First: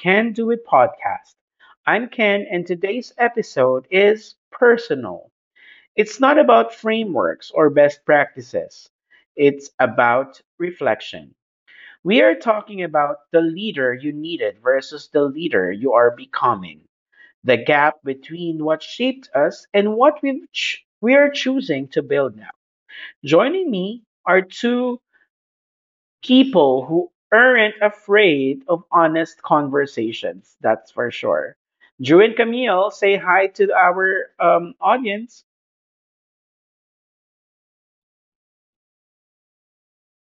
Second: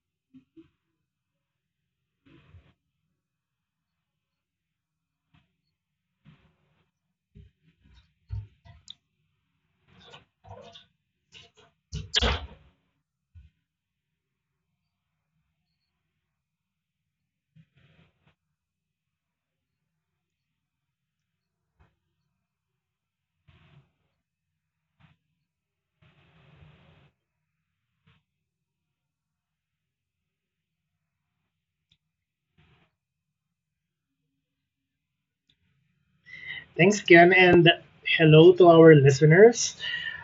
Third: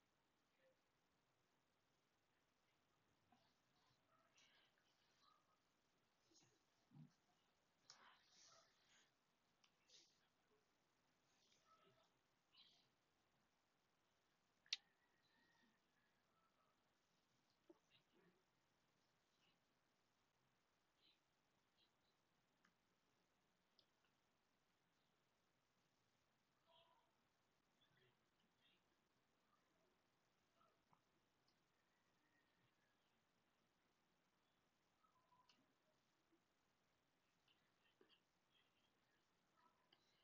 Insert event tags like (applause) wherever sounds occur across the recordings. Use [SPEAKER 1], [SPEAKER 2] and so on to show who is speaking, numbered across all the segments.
[SPEAKER 1] Can Do It podcast. I'm Ken, and today's episode is personal. It's not about frameworks or best practices, it's about reflection. We are talking about the leader you needed versus the leader you are becoming, the gap between what shaped us and what we we are choosing to build now. Joining me are two people who aren't afraid of honest conversations, that's for sure. Drew and Camille, say hi to our audience.
[SPEAKER 2] Thanks, Ken, and hello to our listeners.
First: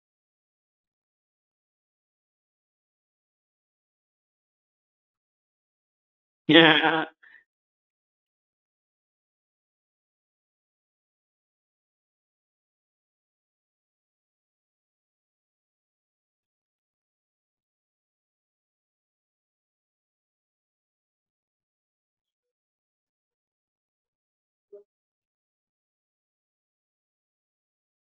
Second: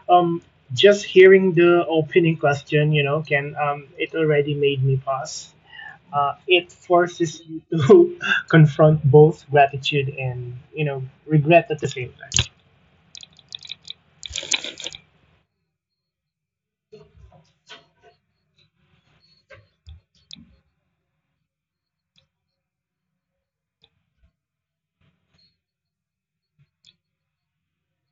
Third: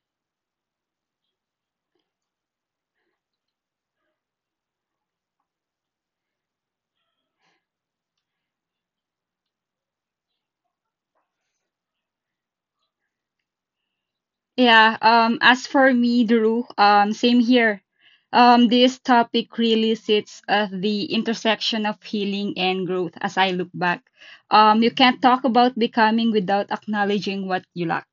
[SPEAKER 2] Um, just hearing the opening question, you know, Ken, it already made me pause. It
[SPEAKER 1] (laughs)
[SPEAKER 2] forces you to (laughs) confront both gratitude and, you know, regret at the same time.
[SPEAKER 3] Yeah, as for me, Drew, same here. This topic really sits at the intersection of healing and growth as I look back. You can't talk about becoming without acknowledging what you lack.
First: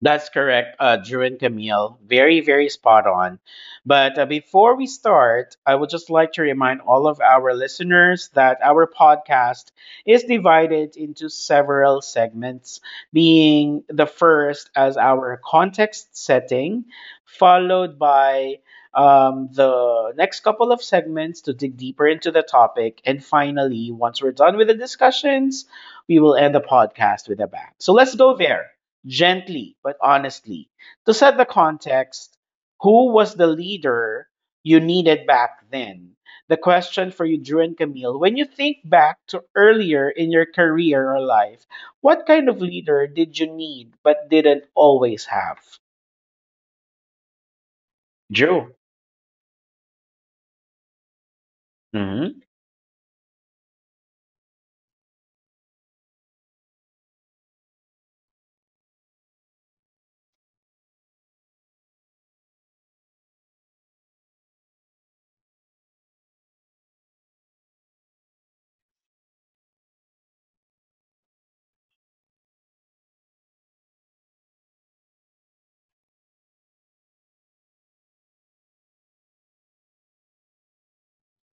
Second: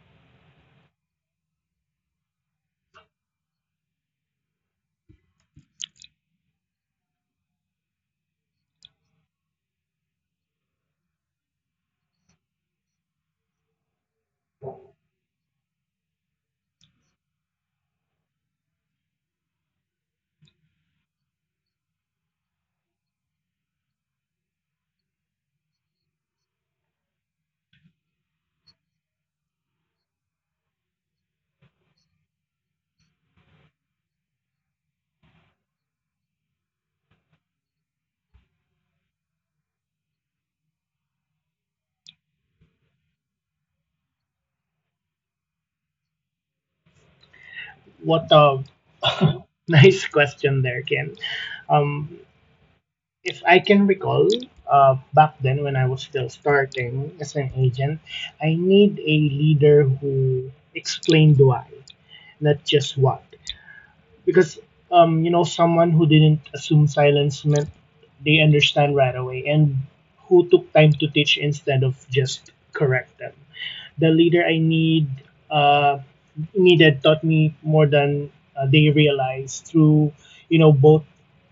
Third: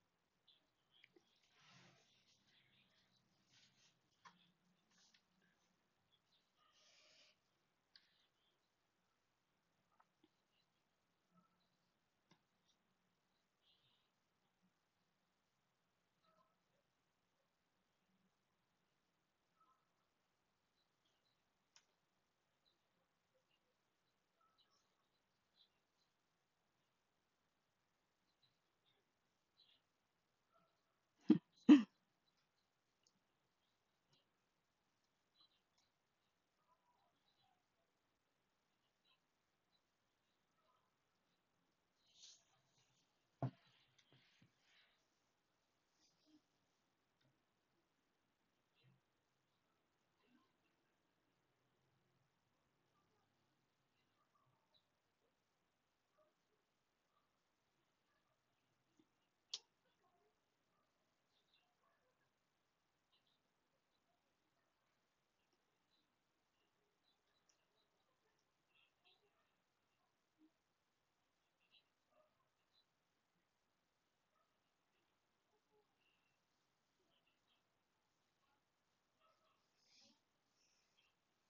[SPEAKER 1] That's correct, Drew and Camille. Very, very spot on. But before we start, I would just like to remind all of our listeners that our podcast is divided into several segments, being the first as our context setting, followed by the next couple of segments to dig deeper into the topic. And finally, once we're done with the discussions, we will end the podcast with a bang. So let's go there gently but honestly. To set the context, who was the leader you needed back then? The question for you, Drew and Camille, when you think back to earlier in your career or life, what kind of leader did you need but didn't always have?
[SPEAKER 2] What a
[SPEAKER 1] Drew.
[SPEAKER 2] (laughs) nice question there, Ken. Um,
[SPEAKER 1] Mm-hmm.
[SPEAKER 2] if I can recall, back then when I was still starting as an agent, I need a leader who explained why, not just what. Because, you know, someone who didn't assume silence meant they understand right away and who took time to teach instead of just correct them, the leader I need, uh, needed, taught me more than they realized through, you know, both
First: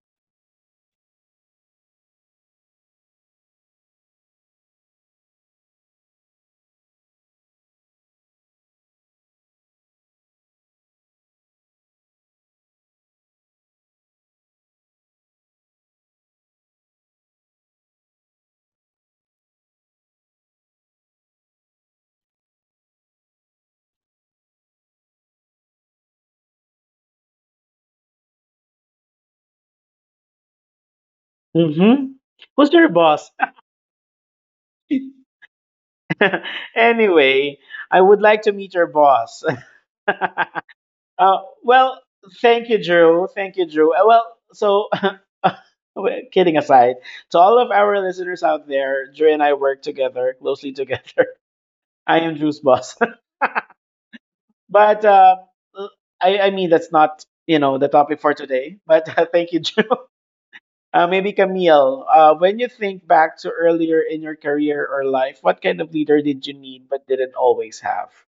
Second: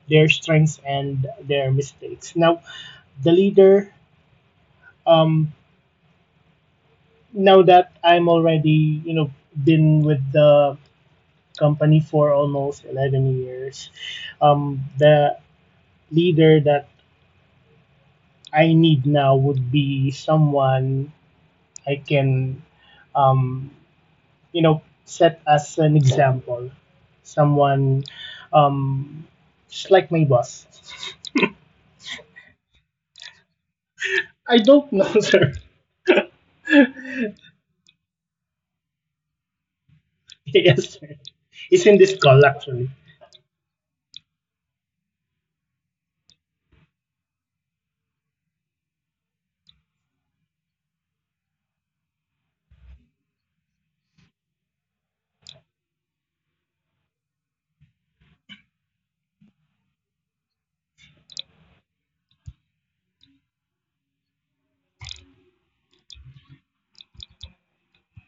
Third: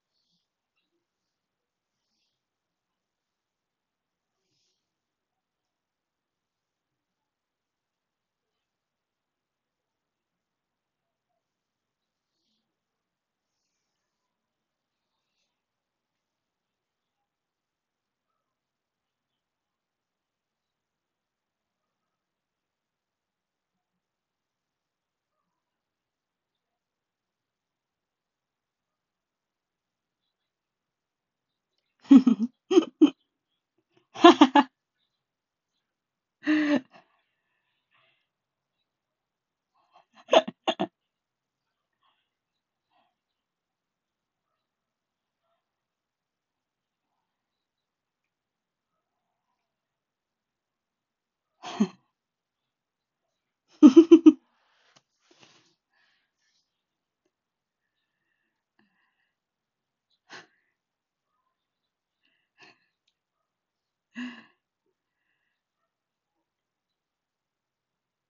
[SPEAKER 2] their strengths and their mistakes. Now the leader, um, now that I'm already, you know, been with the company for almost 11 years, the leader that I need now would be someone I can, um, you know, set as an example. Someone, um, just like my boss.
[SPEAKER 1] Mm-hmm. Who's your boss?
[SPEAKER 2] I don't know, (laughs) sir.
[SPEAKER 1] (laughs)
[SPEAKER 3] (laughs)
[SPEAKER 1] anyway, I would like to meet your boss. (laughs)
[SPEAKER 2] Yes, sir.
[SPEAKER 1] Uh,
[SPEAKER 2] It's in
[SPEAKER 1] well,
[SPEAKER 2] this call,
[SPEAKER 1] thank you,
[SPEAKER 2] actually.
[SPEAKER 1] Drew. Thank you, Drew. So (laughs) Kidding aside, to all of our listeners out there, Dre and I work together, closely together. (laughs) I am Drew's boss. (laughs) but I mean, that's not, you know, the topic for today. But (laughs) thank you, Drew. (laughs) Maybe Camille, when you think back to earlier in your career or life, what kind of leader did you need but didn't always have?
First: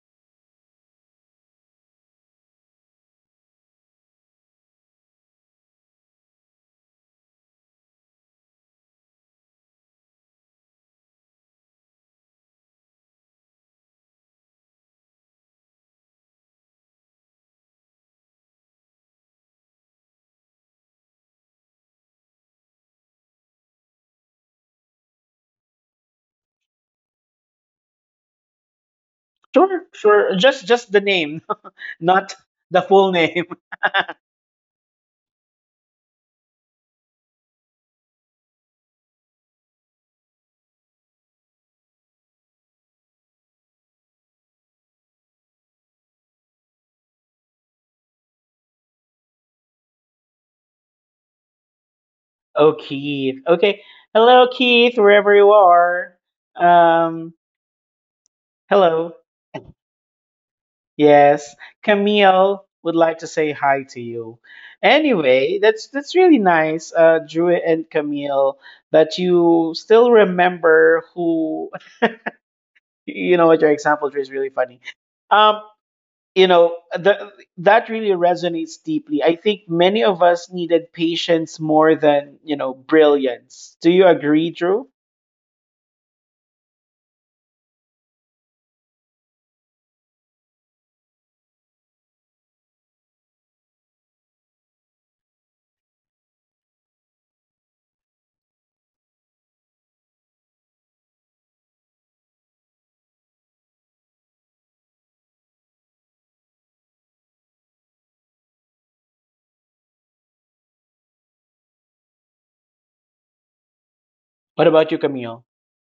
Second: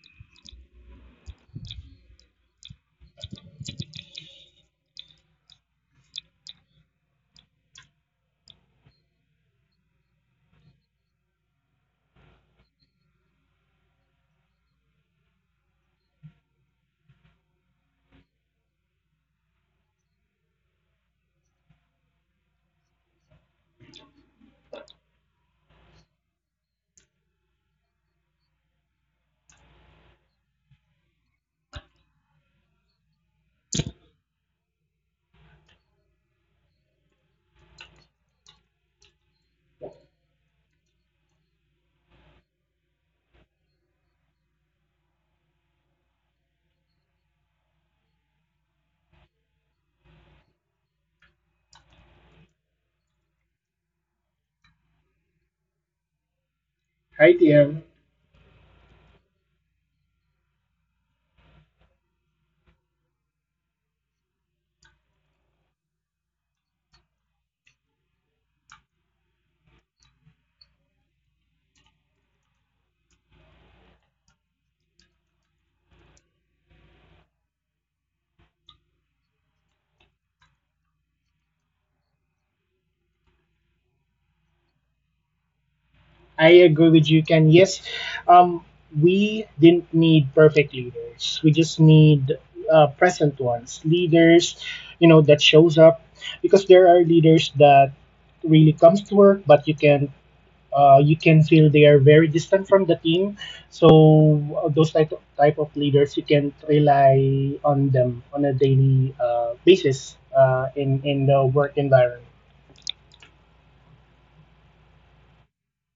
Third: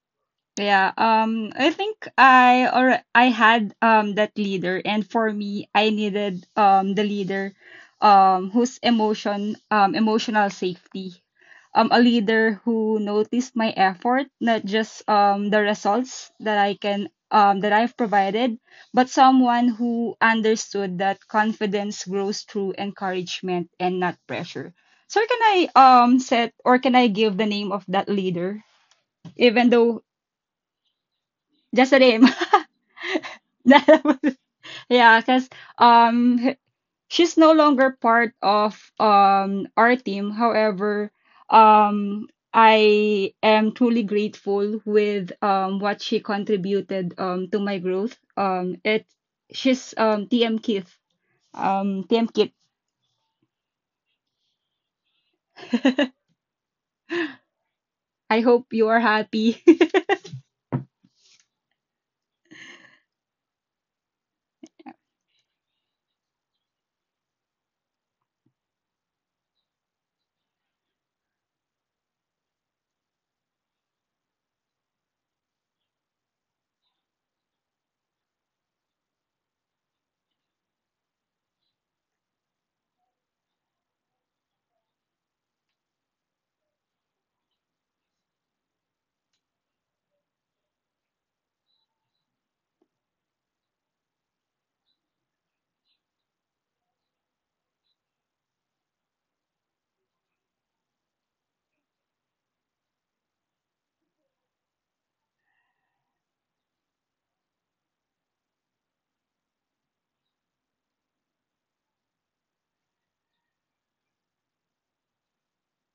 [SPEAKER 3] Yeah, I think I or I had that leader, and for me, I needed the leader, whose emotional safety, a leader who noticed my effort, not just the results that I can that I've provided, but someone who understood that confidence grows through encouragement and not pressure. So can I give the name of that leader, even
[SPEAKER 1] Sure,
[SPEAKER 3] though
[SPEAKER 1] sure. Just the name,
[SPEAKER 3] just a
[SPEAKER 1] (laughs)
[SPEAKER 3] name?
[SPEAKER 1] not
[SPEAKER 3] (laughs)
[SPEAKER 1] the full name. (laughs)
[SPEAKER 3] (laughs) Yeah, because um h- she's no longer part of our team. However, I am truly grateful with what she contributed to my growth. It She's TM Keith. TM Kit.
[SPEAKER 1] Oh, Keith. Okay. Hello, Keith, wherever you are.
[SPEAKER 3] (laughs)
[SPEAKER 2] Hi,
[SPEAKER 1] Um,
[SPEAKER 2] TM.
[SPEAKER 3] I hope you are
[SPEAKER 1] Hello.
[SPEAKER 3] happy. (laughs)
[SPEAKER 1] Yes, Camille would like to say hi to you. Anyway, that's really nice, Drew and Camille, that you still remember who. (laughs) You know what, your example Drew is really funny. Um, you know that really resonates deeply. I think many of us needed patience more than brilliance. Do you agree, Drew?
[SPEAKER 2] I agree with you, Ken. Yes, um, we didn't need perfect leaders. We just need present ones. Leaders, you know, that shows up, because there are leaders that really comes to work, but you can feel they are very distant from the team. So those type of leaders, you can rely on them on a daily basis in the work environment.
[SPEAKER 1] What about you, Camille?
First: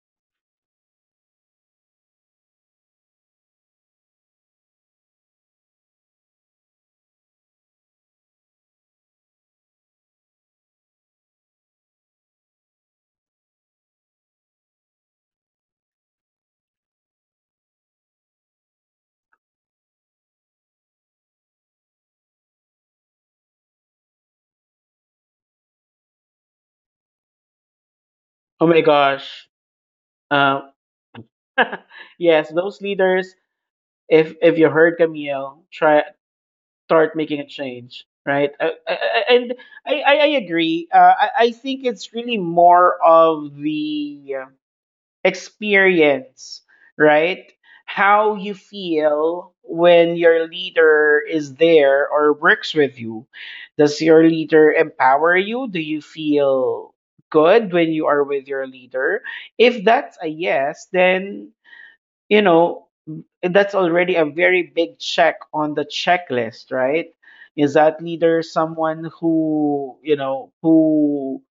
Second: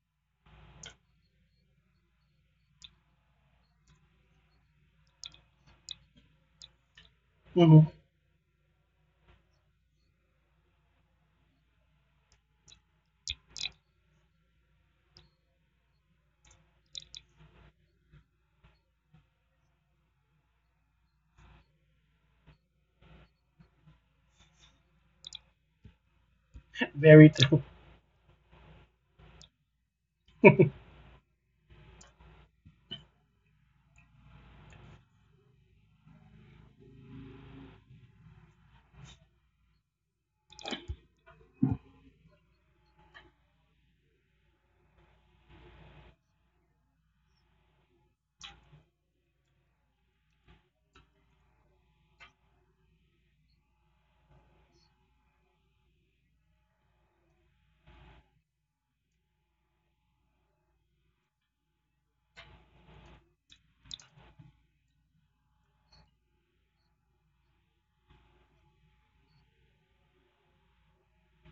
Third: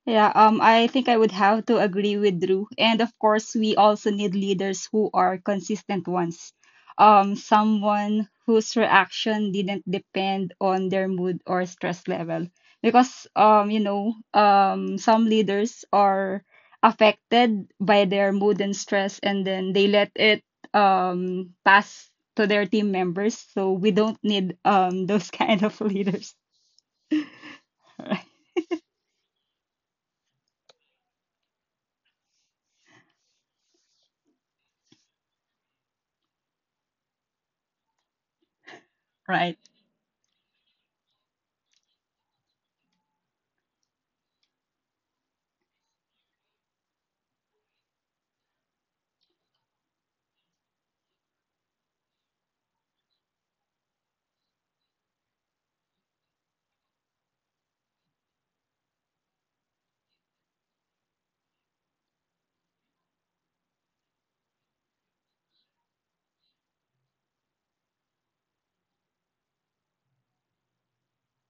[SPEAKER 3] Yeah, I think I would have to agree with Drew. And of course, we also need leaders who are consistent ones.
[SPEAKER 2] Mhm.
[SPEAKER 3] Someone whose reaction didn't depend on their mood or stress level. Because some leaders are affected by their mood and stress, and then they let it pass to their team members. So we don't need (laughs) those kind of leaders.
[SPEAKER 2] Very true.
[SPEAKER 3] (laughs)
[SPEAKER 1] Oh my gosh. Um, (laughs) yes, those leaders, if you heard Camille, try start making a change, right?
[SPEAKER 3] Right.
[SPEAKER 1] And
[SPEAKER 3] Right.
[SPEAKER 1] I agree. I think it's really more of the experience, right? How you feel when your leader is there or works with you. Does your leader empower you? Do you feel good when you are with your leader? If that's a yes, then you know that's already a very big check on the checklist, right? Is that leader someone who, you know, who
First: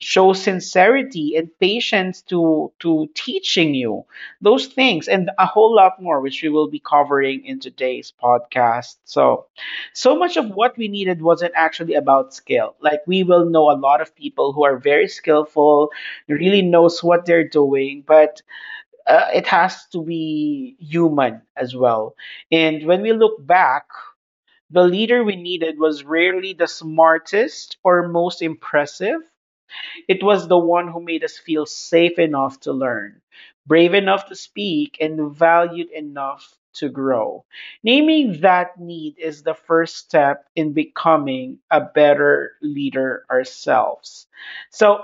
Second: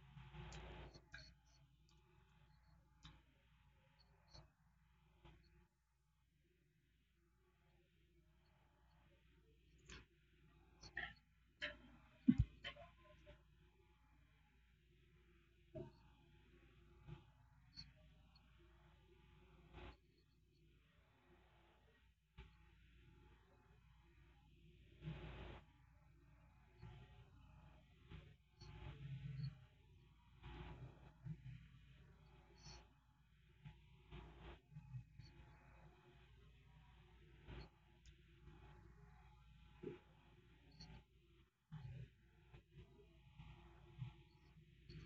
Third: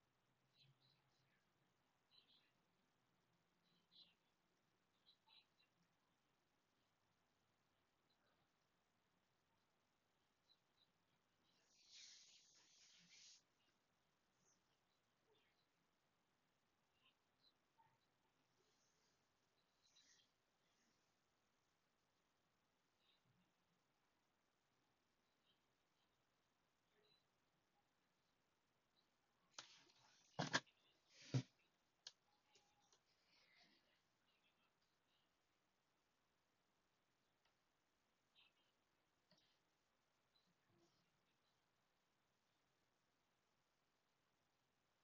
[SPEAKER 1] shows sincerity and patience to teaching you those things and a whole lot more, which we will be covering in today's podcast. So much of what we needed wasn't actually about skill. Like, we will know a lot of people who are very skillful, really knows what they're doing, but it has to be human as well. And when we look back, the leader we needed was rarely the smartest or most impressive. It was the one who made us feel safe enough to learn, brave enough to speak, and valued enough to grow. Naming that need is the first step in becoming a better leader ourselves. So,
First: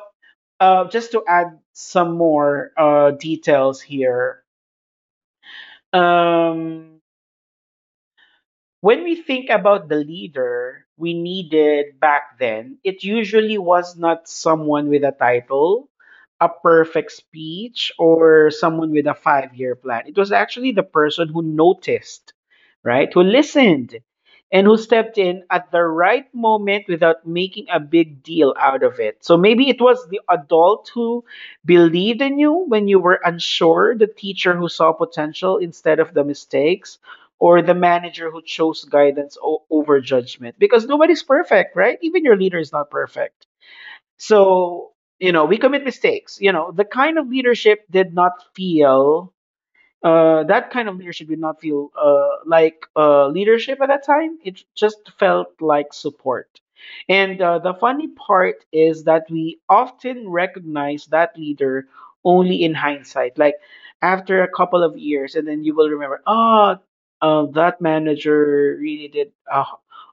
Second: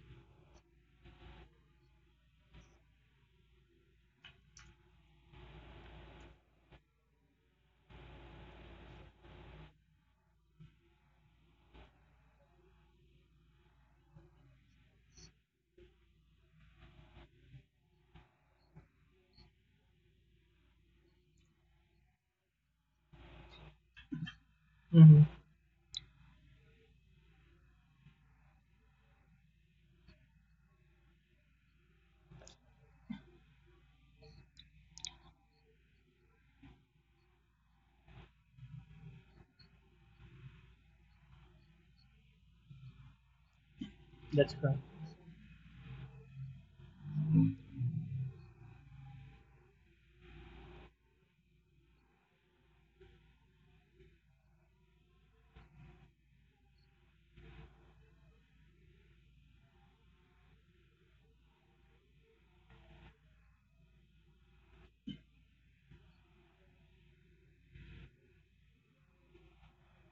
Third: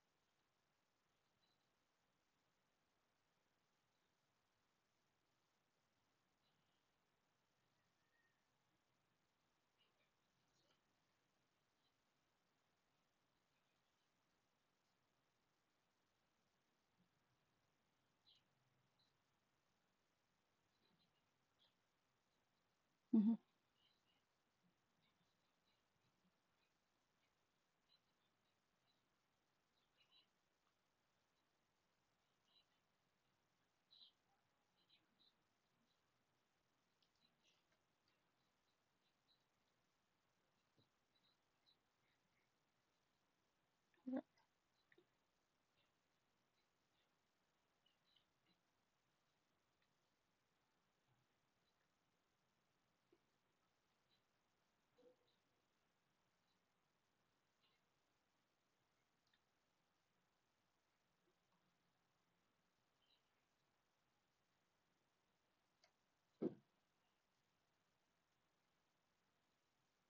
[SPEAKER 1] just to add some more details here, um, when we think about the leader we needed back then, it usually was not someone with a title, a perfect speech, or someone with a 5-year plan. It was actually the person who noticed, right? Who listened and who stepped
[SPEAKER 2] Mhm.
[SPEAKER 1] in at the right moment without making a big deal out of it. So maybe it was the adult who believed in you when you were unsure, the teacher who saw potential instead of the mistakes, or the manager who chose guidance over judgment, because nobody's perfect, right? Even your leader is not perfect.
[SPEAKER 2] That's correct.
[SPEAKER 1] So, you know, we commit mistakes. You know, the kind of leadership did not feel that kind of leadership did not feel like leadership at that time. It just felt like support. And the funny part is that we often recognize that leader only in hindsight, like after a couple of years, and then you will remember, oh, that manager really did a,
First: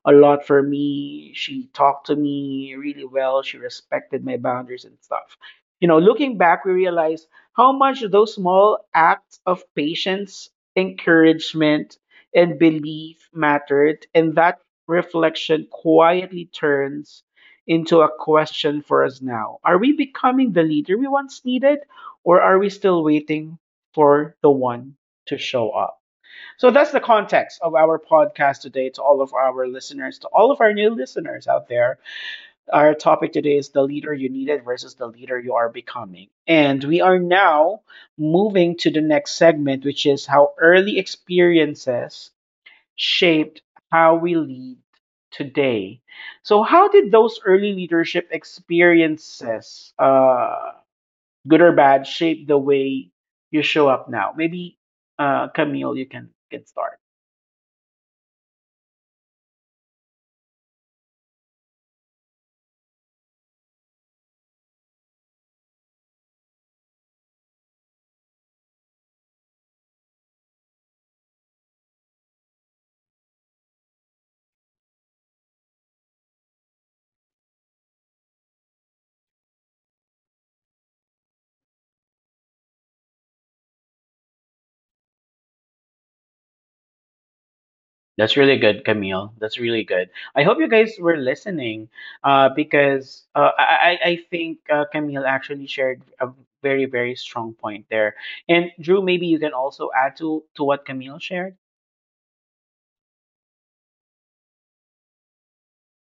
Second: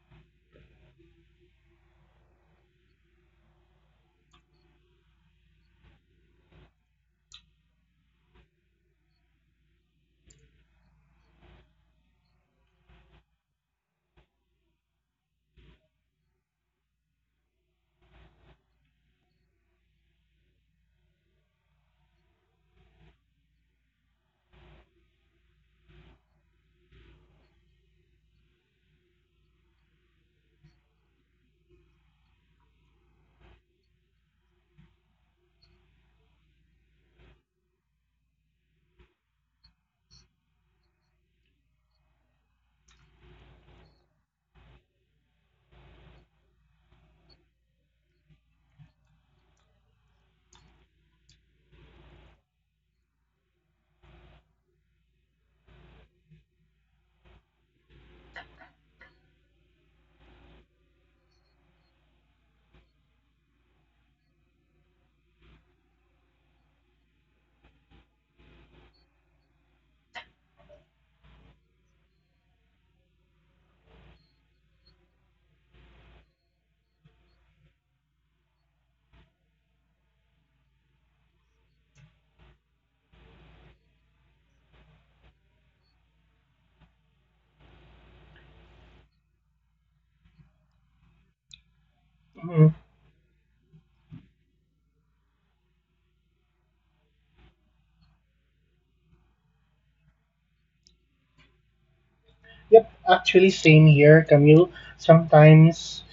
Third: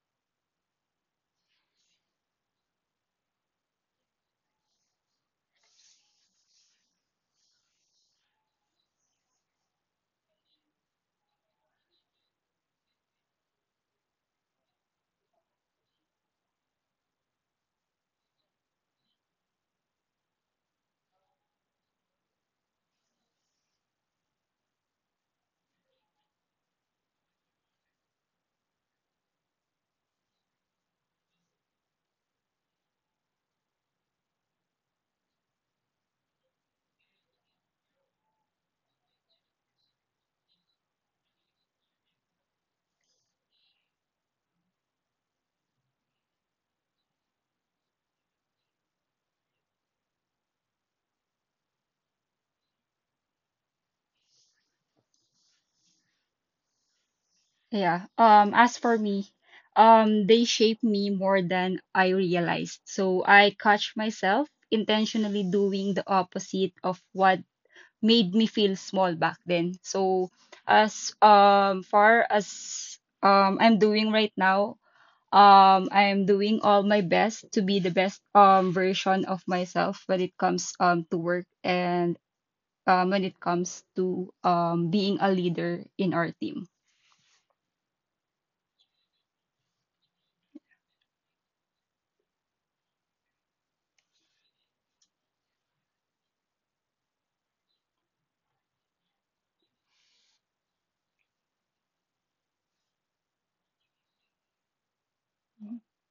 [SPEAKER 1] a lot for me. She talked to me really well. She respected my boundaries and stuff. You know, looking back, we realize how much those small acts of patience, encouragement, and belief mattered, and that reflection quietly turns into a question for us now. Are we becoming the leader we once needed, or are we still waiting for the one to show up? So that's the context of our podcast today, to all of our listeners, to all of our new listeners out there. Our topic today is the leader you needed versus the leader you are becoming. And we are now moving to the next segment, which is how early experiences shaped how we lead today. So, how did those early leadership experiences, good or bad, shape the way you show up now? Maybe, Camille, you can get started.
[SPEAKER 3] Yeah. As for me, they shape me more than I realized. So I catch myself intentionally doing the opposite of what made me feel small back then. So as far as I'm doing right now, I'm doing all my best to be the best version of myself when it comes to work and when it comes to being a leader in our team.
[SPEAKER 1] That's really good, Camille. That's really good. I hope you guys were listening,
[SPEAKER 2] Mhm.
[SPEAKER 1] because I think Camille actually shared a very, very strong point there. And Drew, maybe you can also add to what Camille shared.
[SPEAKER 2] Yep. Actually, same here, Camille. Sometimes,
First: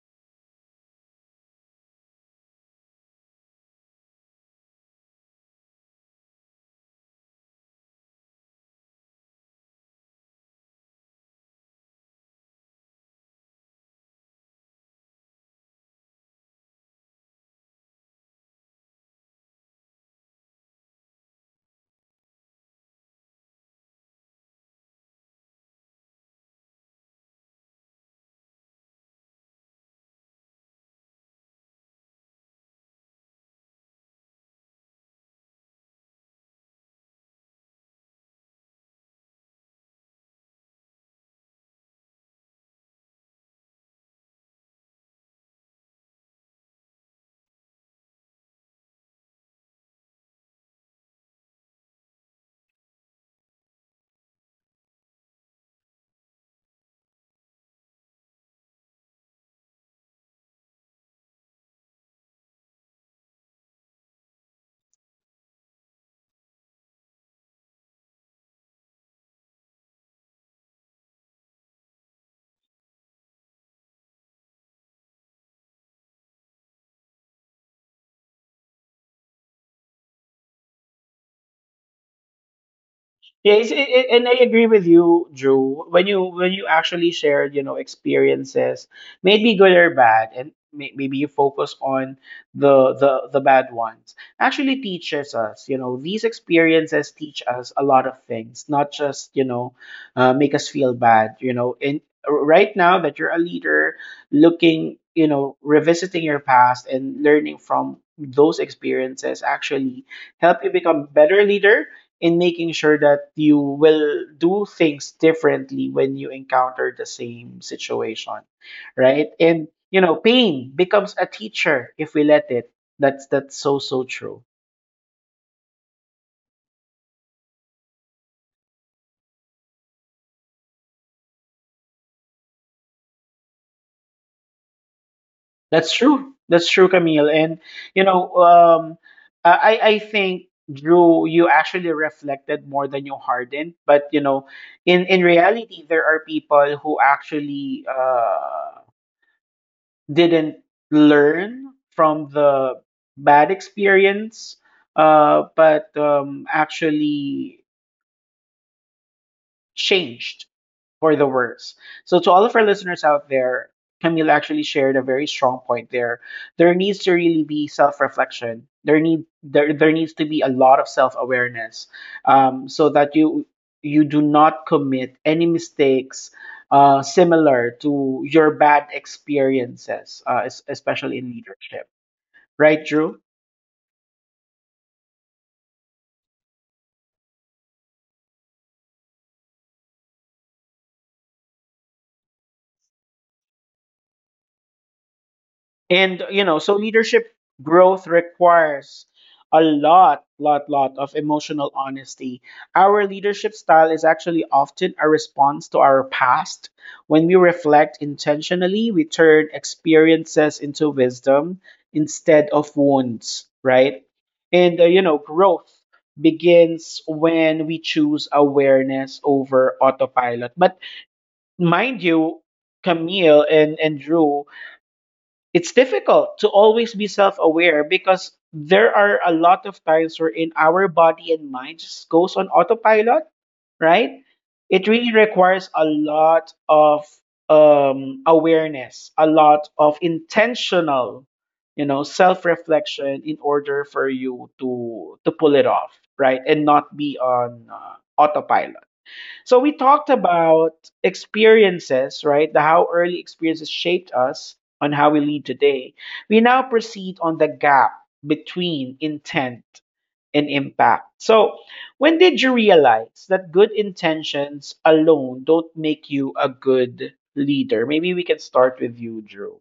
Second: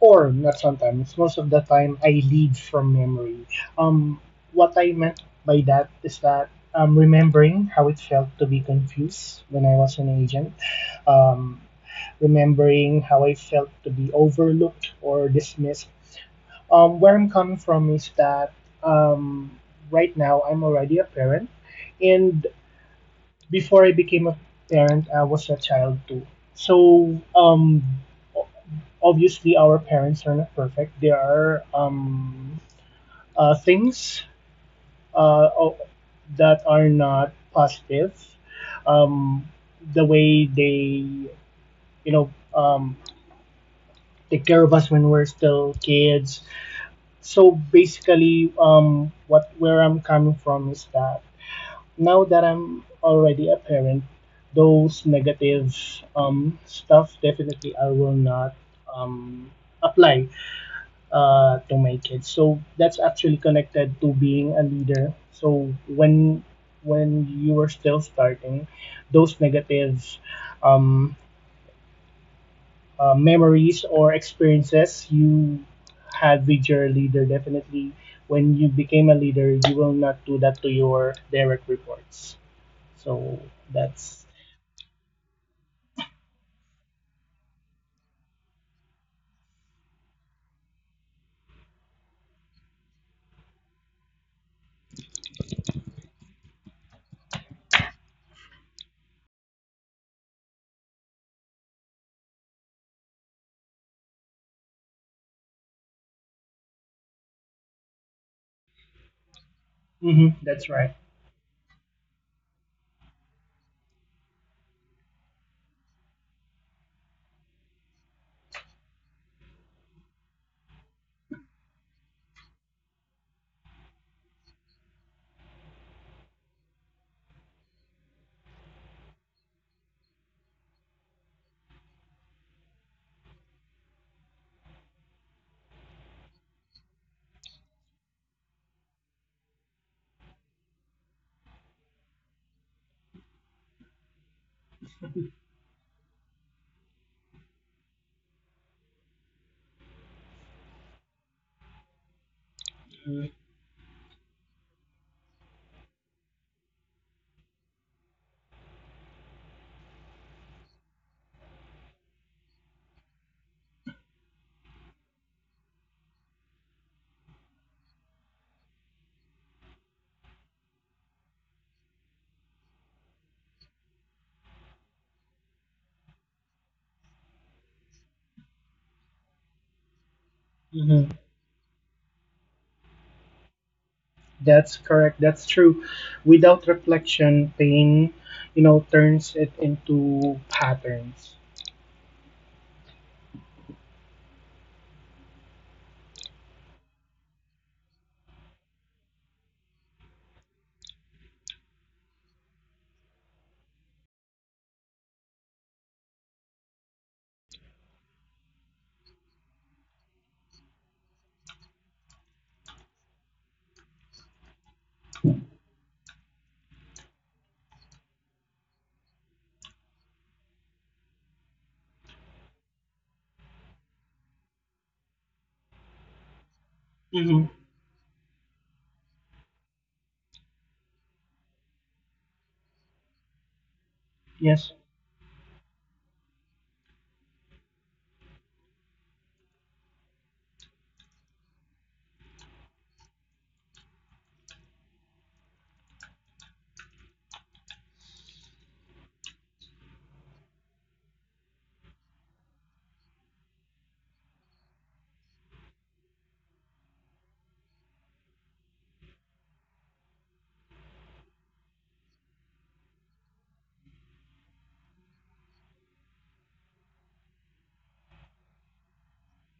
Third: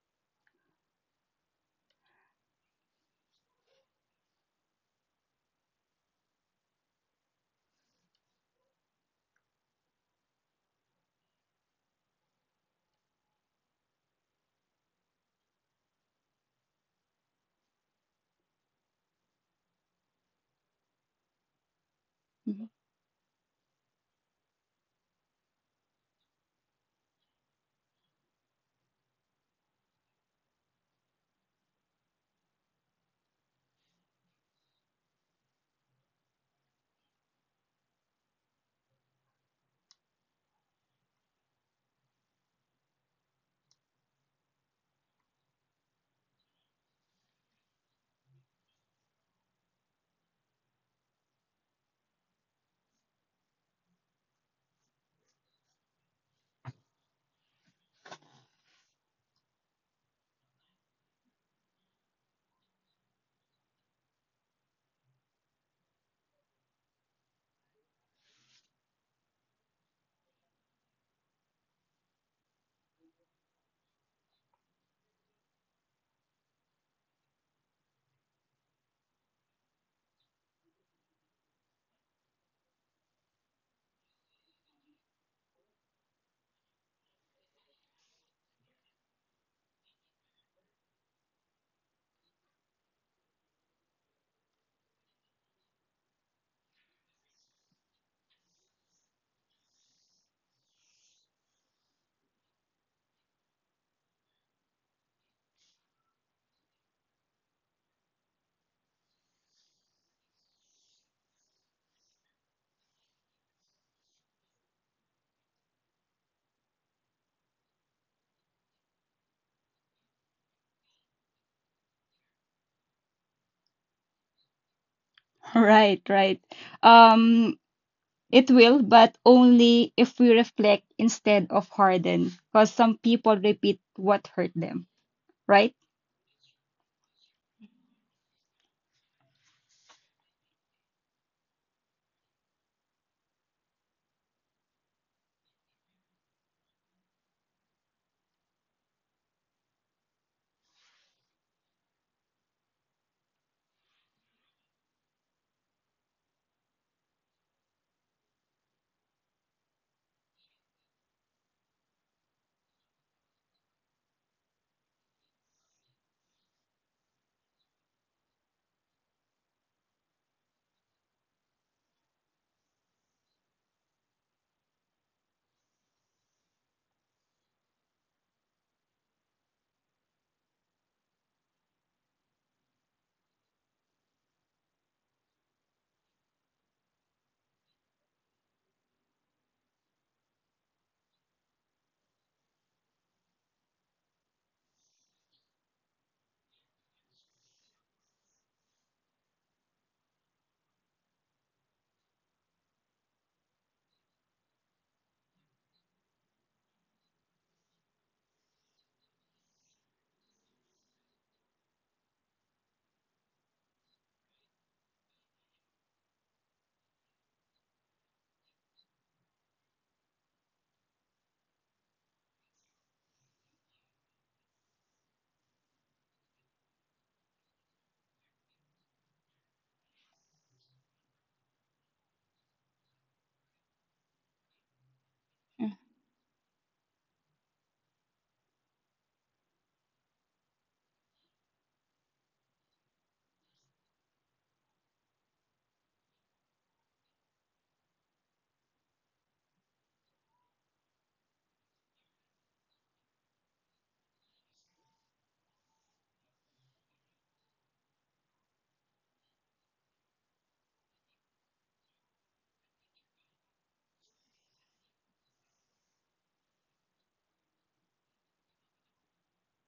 [SPEAKER 2] or not sometimes, most of the time, I lead from memory. Um, what I meant by that is that I'm remembering how it felt to be confused when I was an agent, um, remembering how I felt to be overlooked or dismissed. Where I'm coming from is that, um, right now I'm already a parent, and before I became a parent, I was a child too. So obviously, our parents are not perfect. There are things uh, that are not positive. Um, the way they, you know, take care of us when we're still kids. So basically, what, where I'm coming from is that now that I'm already a parent, those negative stuff definitely I will not um, apply to my kids. So that's actually connected to being a leader. So when you are still starting, those negative um, memories or experiences you had with your leader, definitely when you became a leader, you will not do that to your direct reports. So
[SPEAKER 1] Yeah, it's, it, it-
[SPEAKER 2] that's,
[SPEAKER 1] and I agree with you, Drew. When you, actually shared, you know, experiences, maybe good or bad, and maybe you focus on the bad ones, actually teaches us. You know, these experiences teach us a lot of things, not just, you know, make us feel bad. You know, and right now that you're a leader, looking, you know, revisiting your past and learning from those experiences actually
[SPEAKER 2] mhm,
[SPEAKER 1] help
[SPEAKER 2] that's
[SPEAKER 1] you
[SPEAKER 2] right.
[SPEAKER 1] become better leader in making sure that you will do things differently when you encounter the same situation, right? And you know, pain becomes a teacher if we let it. That's so so true.
[SPEAKER 3] Right, right. Um, it will, but only if we reflect instead of harden, because some people repeat what hurt them, right?
[SPEAKER 1] That's true. That's true, Camille. And you know, I I think Drew, you actually reflected more than you hardened. But you know, in reality, there are people who actually didn't learn from the bad experience, but actually changed for the worse. So, to all of our listeners out there, Camille actually shared a very strong point there. There needs to really be self reflection. There need there there needs to be a lot of self awareness, so that you do not commit any mistakes similar to your bad experiences,
[SPEAKER 2] Hmm.
[SPEAKER 1] especially in leadership, right Drew?
[SPEAKER 2] That's correct. That's true. Without reflection, pain, you know, turns it into patterns.
[SPEAKER 1] And you know, so leadership growth requires a lot lot lot of emotional honesty. Our leadership style is actually often a response to our past. When we reflect intentionally, we turn experiences into wisdom instead of wounds, right? And you know, growth begins when we choose awareness over autopilot. But mind you, Camille and Drew, it's difficult to always be
[SPEAKER 2] Hmm.
[SPEAKER 1] self-aware, because there are a lot of times where in our body and mind just goes on autopilot, right?
[SPEAKER 2] Yes.
[SPEAKER 1] It really
[SPEAKER 3] Mm.
[SPEAKER 1] requires a lot of awareness, a lot of intentional, you know, self-reflection in order for you to pull it off, right? And not be on autopilot. So we talked about experiences, right? The how early experiences shaped us on how we lead today. We now proceed on the gap between intent and impact. So, when did you realize that good intentions alone don't make you a good leader? Maybe we can start with you, Drew.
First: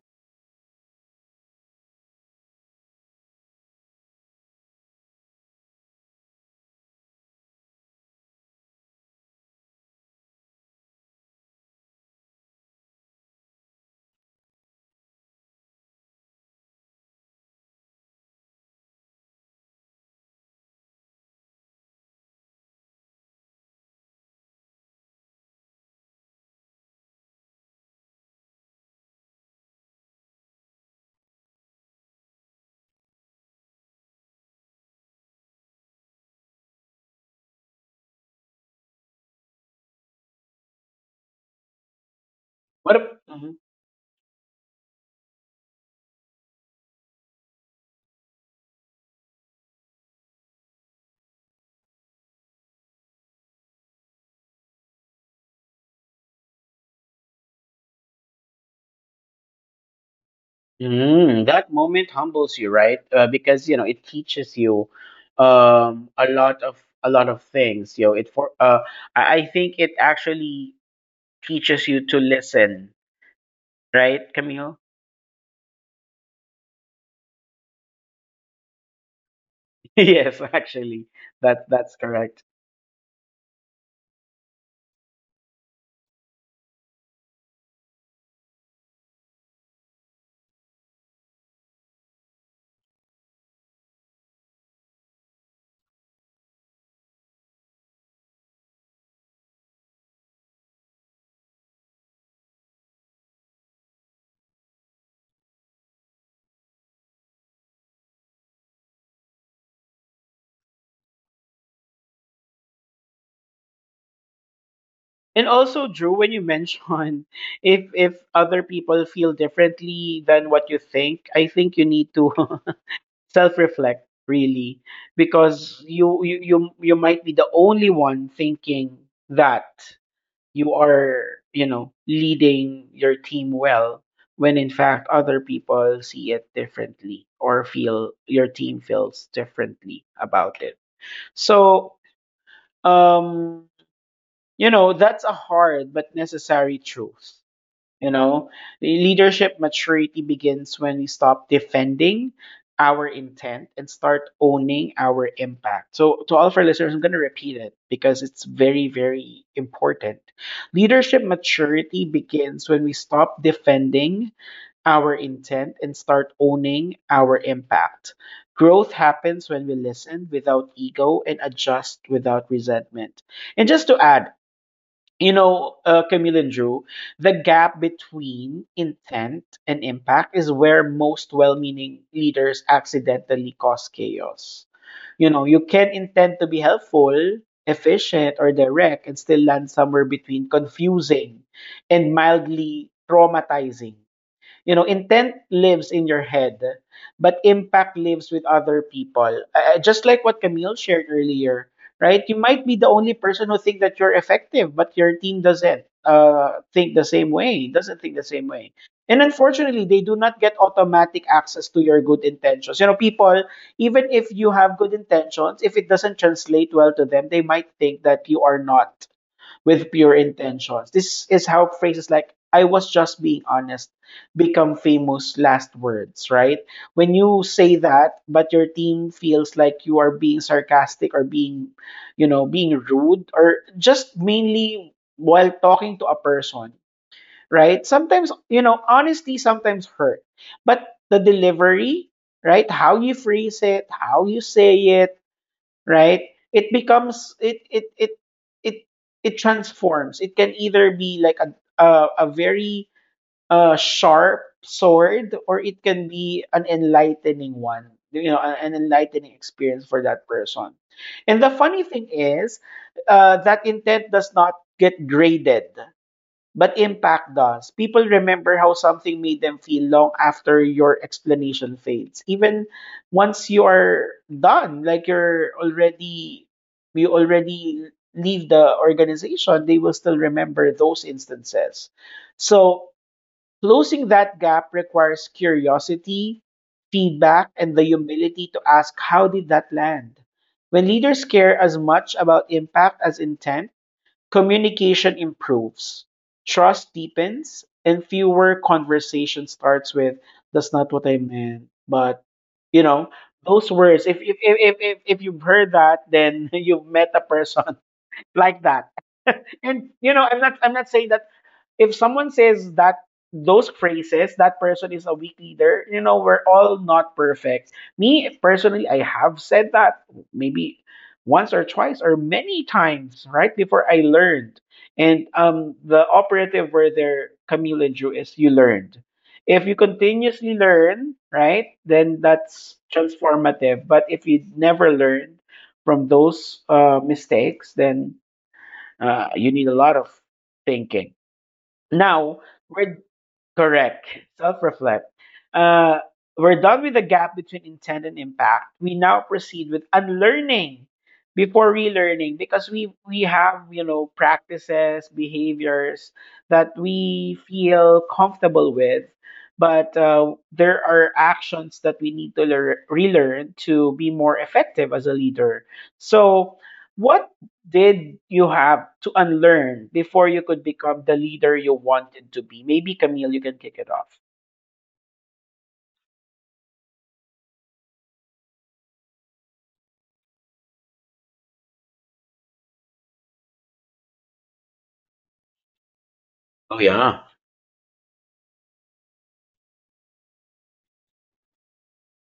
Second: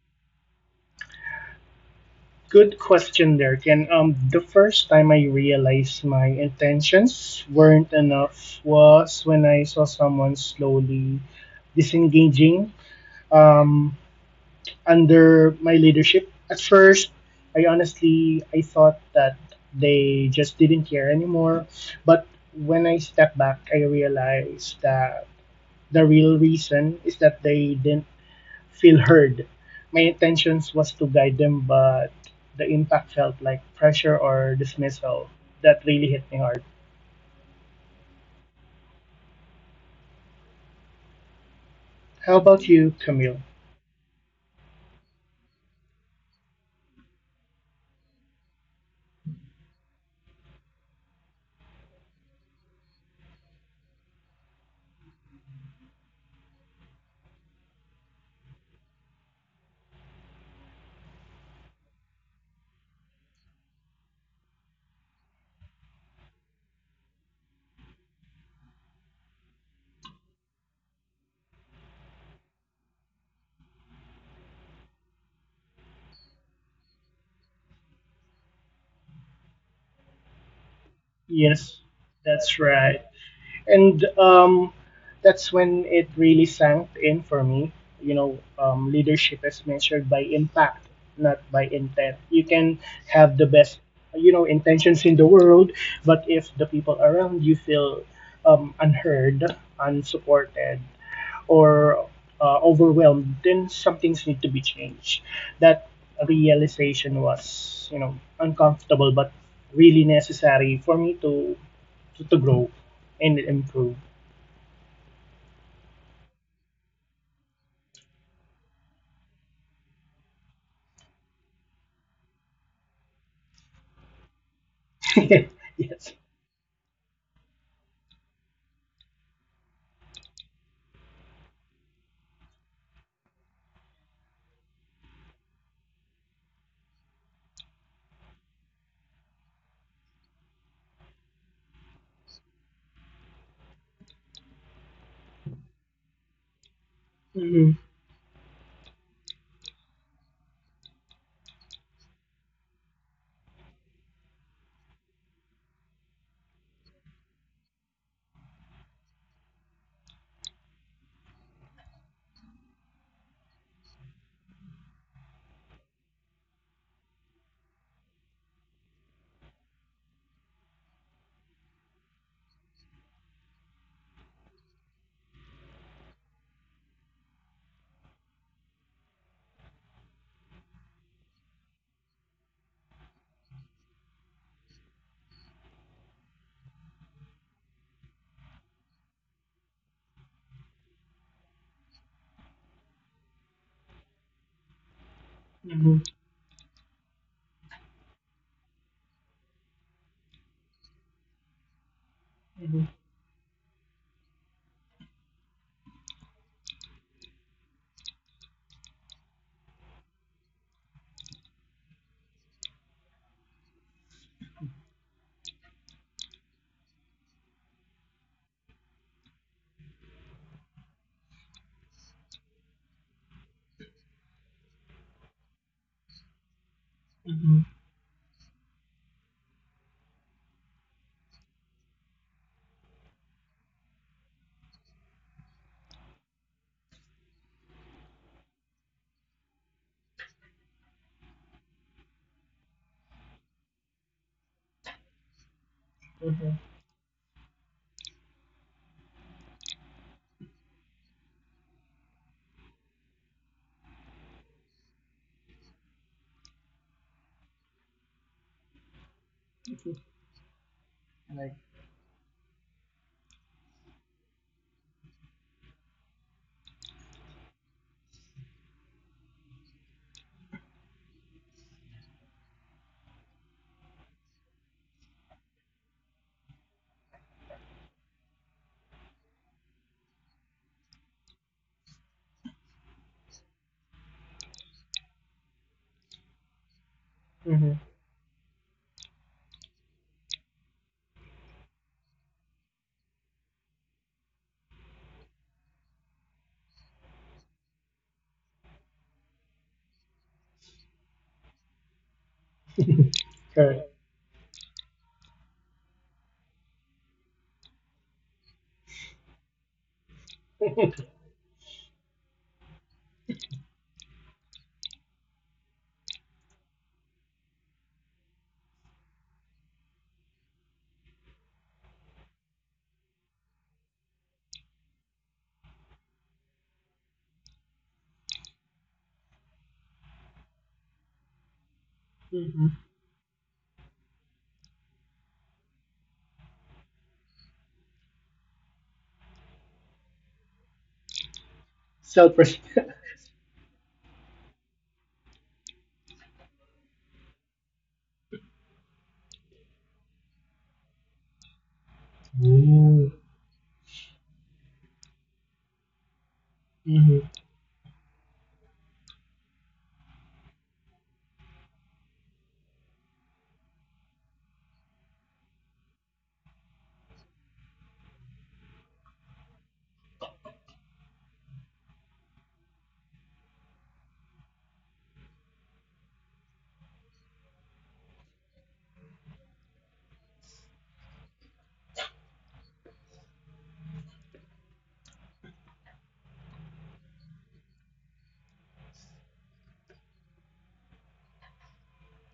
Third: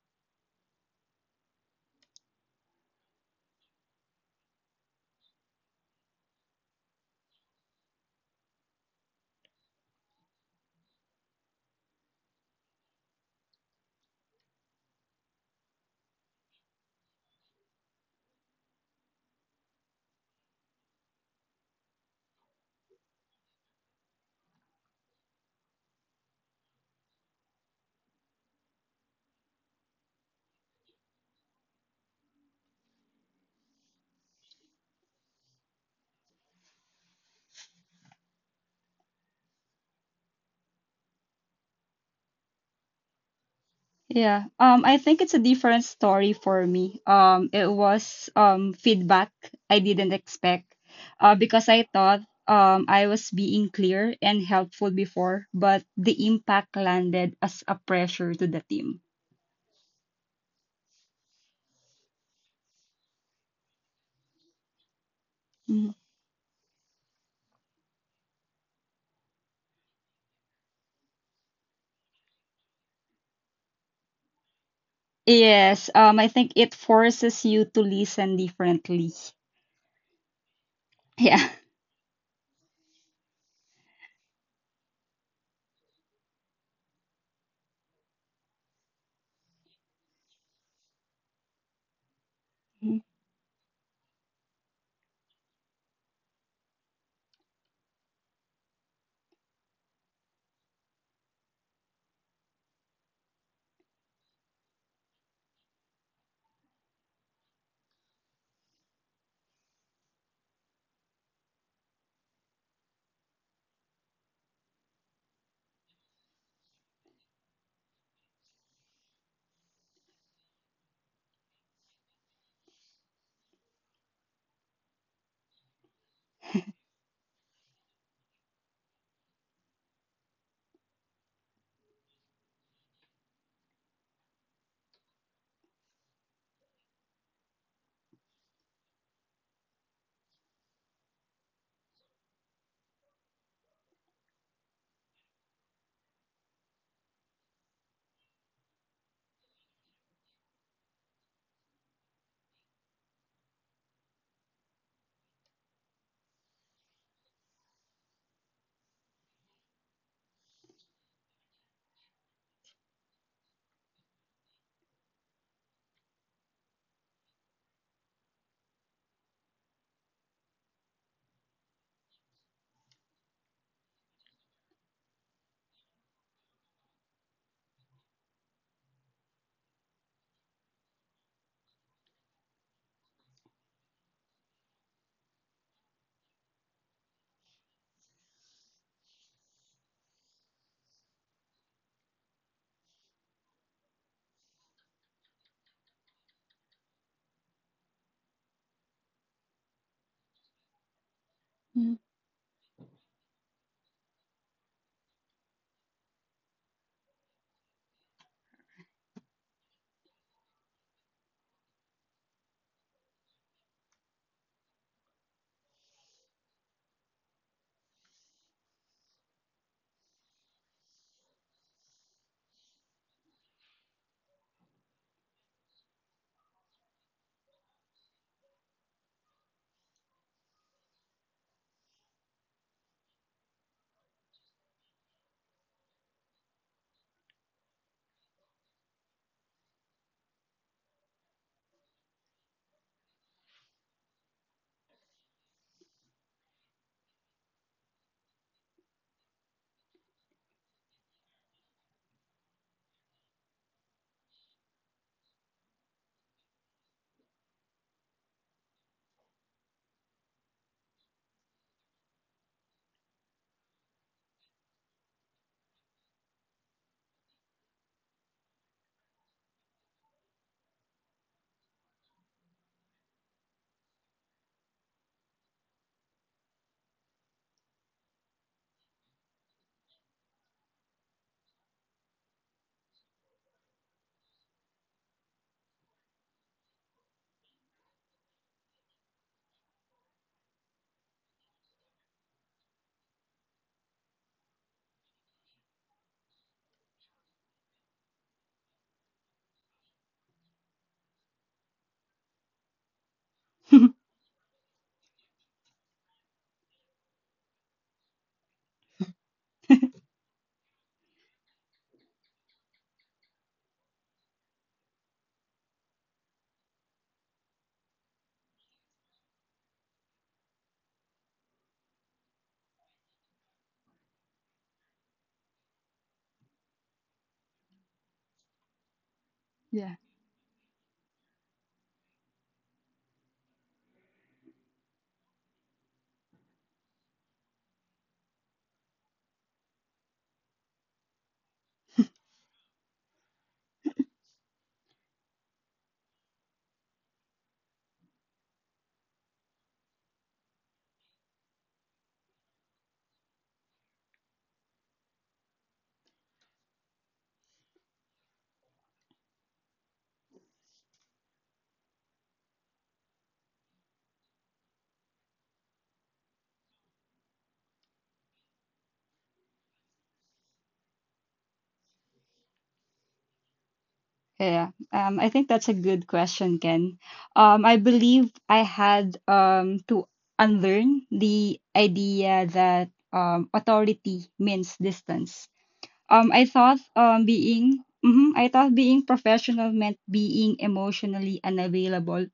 [SPEAKER 2] Good question there, Ken. The first time I realized my intentions weren't enough was when I saw someone slowly disengaging um, under my leadership. At first, I honestly I thought that they just didn't care anymore, but when I stepped back, I realized that the real reason is that they didn't feel heard. My intentions was to guide them, but the impact felt like pressure or dismissal. That really hit me hard. How about you,
[SPEAKER 1] What?
[SPEAKER 2] Camille?
[SPEAKER 3] Yeah. I think it's a different story for me. It was feedback I didn't expect, because I thought I was being clear and helpful before, but the impact landed as a pressure to the team.
[SPEAKER 1] Mm, that moment humbles you, right? Because you know it teaches you
[SPEAKER 3] Mhm.
[SPEAKER 1] a lot of things. You know, it for I think it actually teaches you to listen, right, Camille?
[SPEAKER 3] Yes, I think it forces you to listen differently.
[SPEAKER 1] (laughs) yes, actually,
[SPEAKER 3] Yeah.
[SPEAKER 1] that
[SPEAKER 2] Yes,
[SPEAKER 1] that's correct.
[SPEAKER 2] that's right. And that's when it really sank in for me. You know, leadership is measured by impact, not by intent. You can
[SPEAKER 3] (laughs)
[SPEAKER 2] have the best, you know, intentions in the world, but if the people around you feel unheard, unsupported, or overwhelmed, then some things need to be changed. That realization was, you know, uncomfortable but really necessary for me to grow and improve.
[SPEAKER 1] And also, Drew, when you mention, (laughs) if other people feel differently than what you think, I think you need to (laughs) self-reflect really,
[SPEAKER 2] (laughs)
[SPEAKER 1] because
[SPEAKER 2] Yes.
[SPEAKER 1] you might be the only one thinking that you are, you know, leading your team well, when in fact other people see it differently, or feel, your team feels differently about it. So um you know, that's a hard but necessary truth.
[SPEAKER 2] Mm-hmm.
[SPEAKER 1] You know, leadership maturity begins when we stop defending our intent and start owning our impact. So, to all of our listeners, I'm going to repeat it because it's very, very important. Leadership maturity begins when we stop defending our intent and start owning our impact. Growth happens when we listen without ego and adjust without resentment. And just to add, Camille and Drew, the gap between intent and impact is where most well meaning leaders accidentally cause chaos. You know, you can intend to be helpful, efficient, or direct and still land somewhere between confusing and mildly traumatizing. You know intent lives
[SPEAKER 2] Mm-hmm.
[SPEAKER 1] in your head but impact lives with other people, just like what Camille shared earlier. Right, you might be
[SPEAKER 2] Mm-hmm.
[SPEAKER 1] the only person who think that you're effective but your team doesn't, think the same way doesn't think the same way and unfortunately they do not get automatic access to your good intentions. You know people, even if you have good intentions, if it doesn't translate well to them they might think that you are not with pure intentions. This is how phrases like I was just being honest become famous last words, right? When you say that, but your team feels like you are being sarcastic or being, you know, being rude or just mainly while talking to a person, right? Sometimes, you know, honesty sometimes hurt, but the delivery, right? How you phrase it, how you say it, right,
[SPEAKER 2] Mm-hmm.
[SPEAKER 1] it becomes it it transforms. It can either be like a very, sharp sword, or it can be an enlightening one. You know, an enlightening experience
[SPEAKER 2] Mm-hmm.
[SPEAKER 1] for that person. And the
[SPEAKER 2] Like,
[SPEAKER 1] funny thing is, that intent does not get graded but impact does. People remember how something made them feel long after your explanation fades. Even once you are done, like you already leave the organization, they will still remember those instances. So closing that gap requires curiosity, feedback,
[SPEAKER 2] hmm.
[SPEAKER 1] and the humility to ask, how did that land? When leaders care as much about impact as intent, communication improves, trust deepens, and fewer conversation starts with "That's not what I meant," but you know those
[SPEAKER 2] Correct.
[SPEAKER 1] words. If you've heard that, then (laughs) you've met a person (laughs) like that. (laughs) And you know, I'm not
[SPEAKER 2] (laughs)
[SPEAKER 1] I'm not saying that if someone says that those phrases, that person is a weak leader. You know, we're all not perfect. Me personally, I have said that maybe once or twice or many times, right? Before I learned. And the operative word there, Camille and Drew, is you learned. If you
[SPEAKER 3] Yeah.
[SPEAKER 1] continuously learn, right, then
[SPEAKER 2] Mm-hmm.
[SPEAKER 1] that's transformative. But if you never learn from those, mistakes, then, you need a lot of thinking
[SPEAKER 2] Self
[SPEAKER 1] now.
[SPEAKER 2] respect.
[SPEAKER 1] We're correct. Self reflect. Uh, we're done with the gap between intent and impact. We now proceed with unlearning before relearning, because we
[SPEAKER 2] (laughs)
[SPEAKER 1] we have, you know, practices, behaviors that
[SPEAKER 2] Mm-hmm.
[SPEAKER 1] we feel comfortable with, but, there are actions that we need to relearn to be more effective as a leader. So, what did you have to unlearn before you could become the leader you wanted to be? Maybe Camille, you can kick it off.
[SPEAKER 3] Yeah. I think that's a good question, Ken. I believe I had to unlearn the idea that authority means distance.
[SPEAKER 1] Oh yeah.
[SPEAKER 3] I thought being professional meant being emotionally unavailable,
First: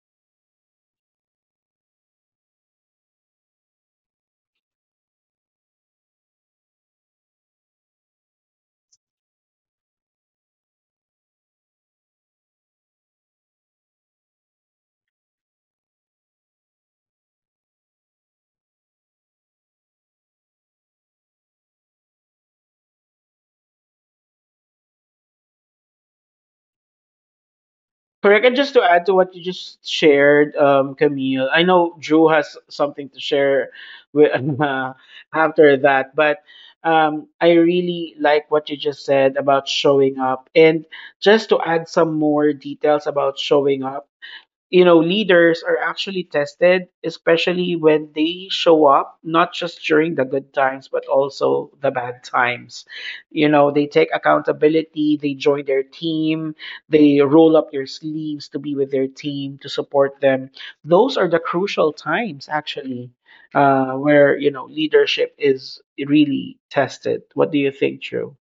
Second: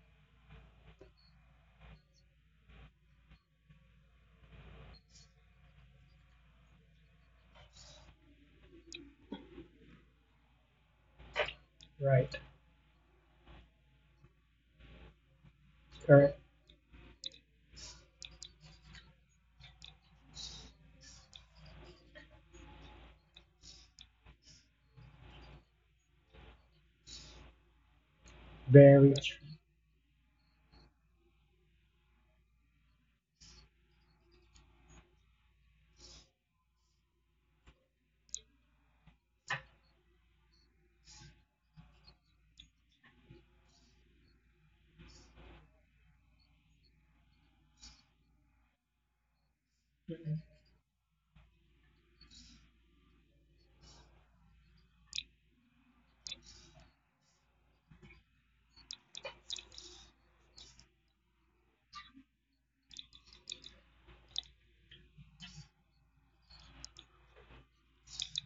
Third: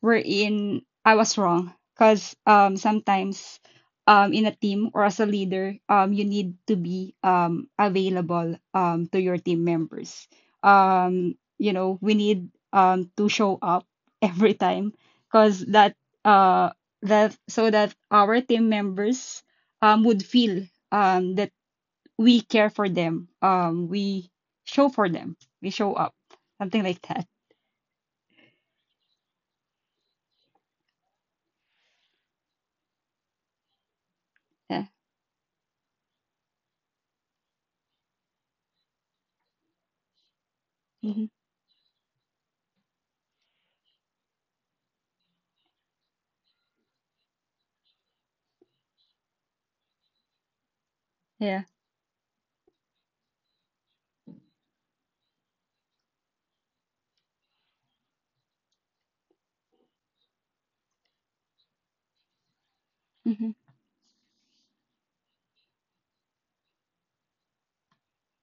[SPEAKER 3] wherein I was wrong. Cause sometimes in a team or as a leader, you need to be available to your team members. We
[SPEAKER 2] Right.
[SPEAKER 3] need to show up (laughs) every time because that
[SPEAKER 2] Correct.
[SPEAKER 3] uh that so that our team members would feel that we care for them. We show for them. We show up. Something like that.
[SPEAKER 1] Correct. And just to add
[SPEAKER 2] Very
[SPEAKER 1] to what you
[SPEAKER 2] true.
[SPEAKER 1] just shared, Camille, I know Drew has something to share with, (laughs)
[SPEAKER 3] Yeah.
[SPEAKER 1] uh, after that, but I really like what you just said about showing up. And
[SPEAKER 3] Hmm.
[SPEAKER 1] just to add some more details about showing up, you know, leaders are actually tested especially when they show up not just during the good times but
[SPEAKER 3] Yeah.
[SPEAKER 1] also the bad times. You know, they take accountability, they join their team, they roll up their sleeves to be with their team to support them. Those are the crucial times actually,
[SPEAKER 3] Hmm.
[SPEAKER 1] where, you know, leadership is really tested. What do you think, Drew?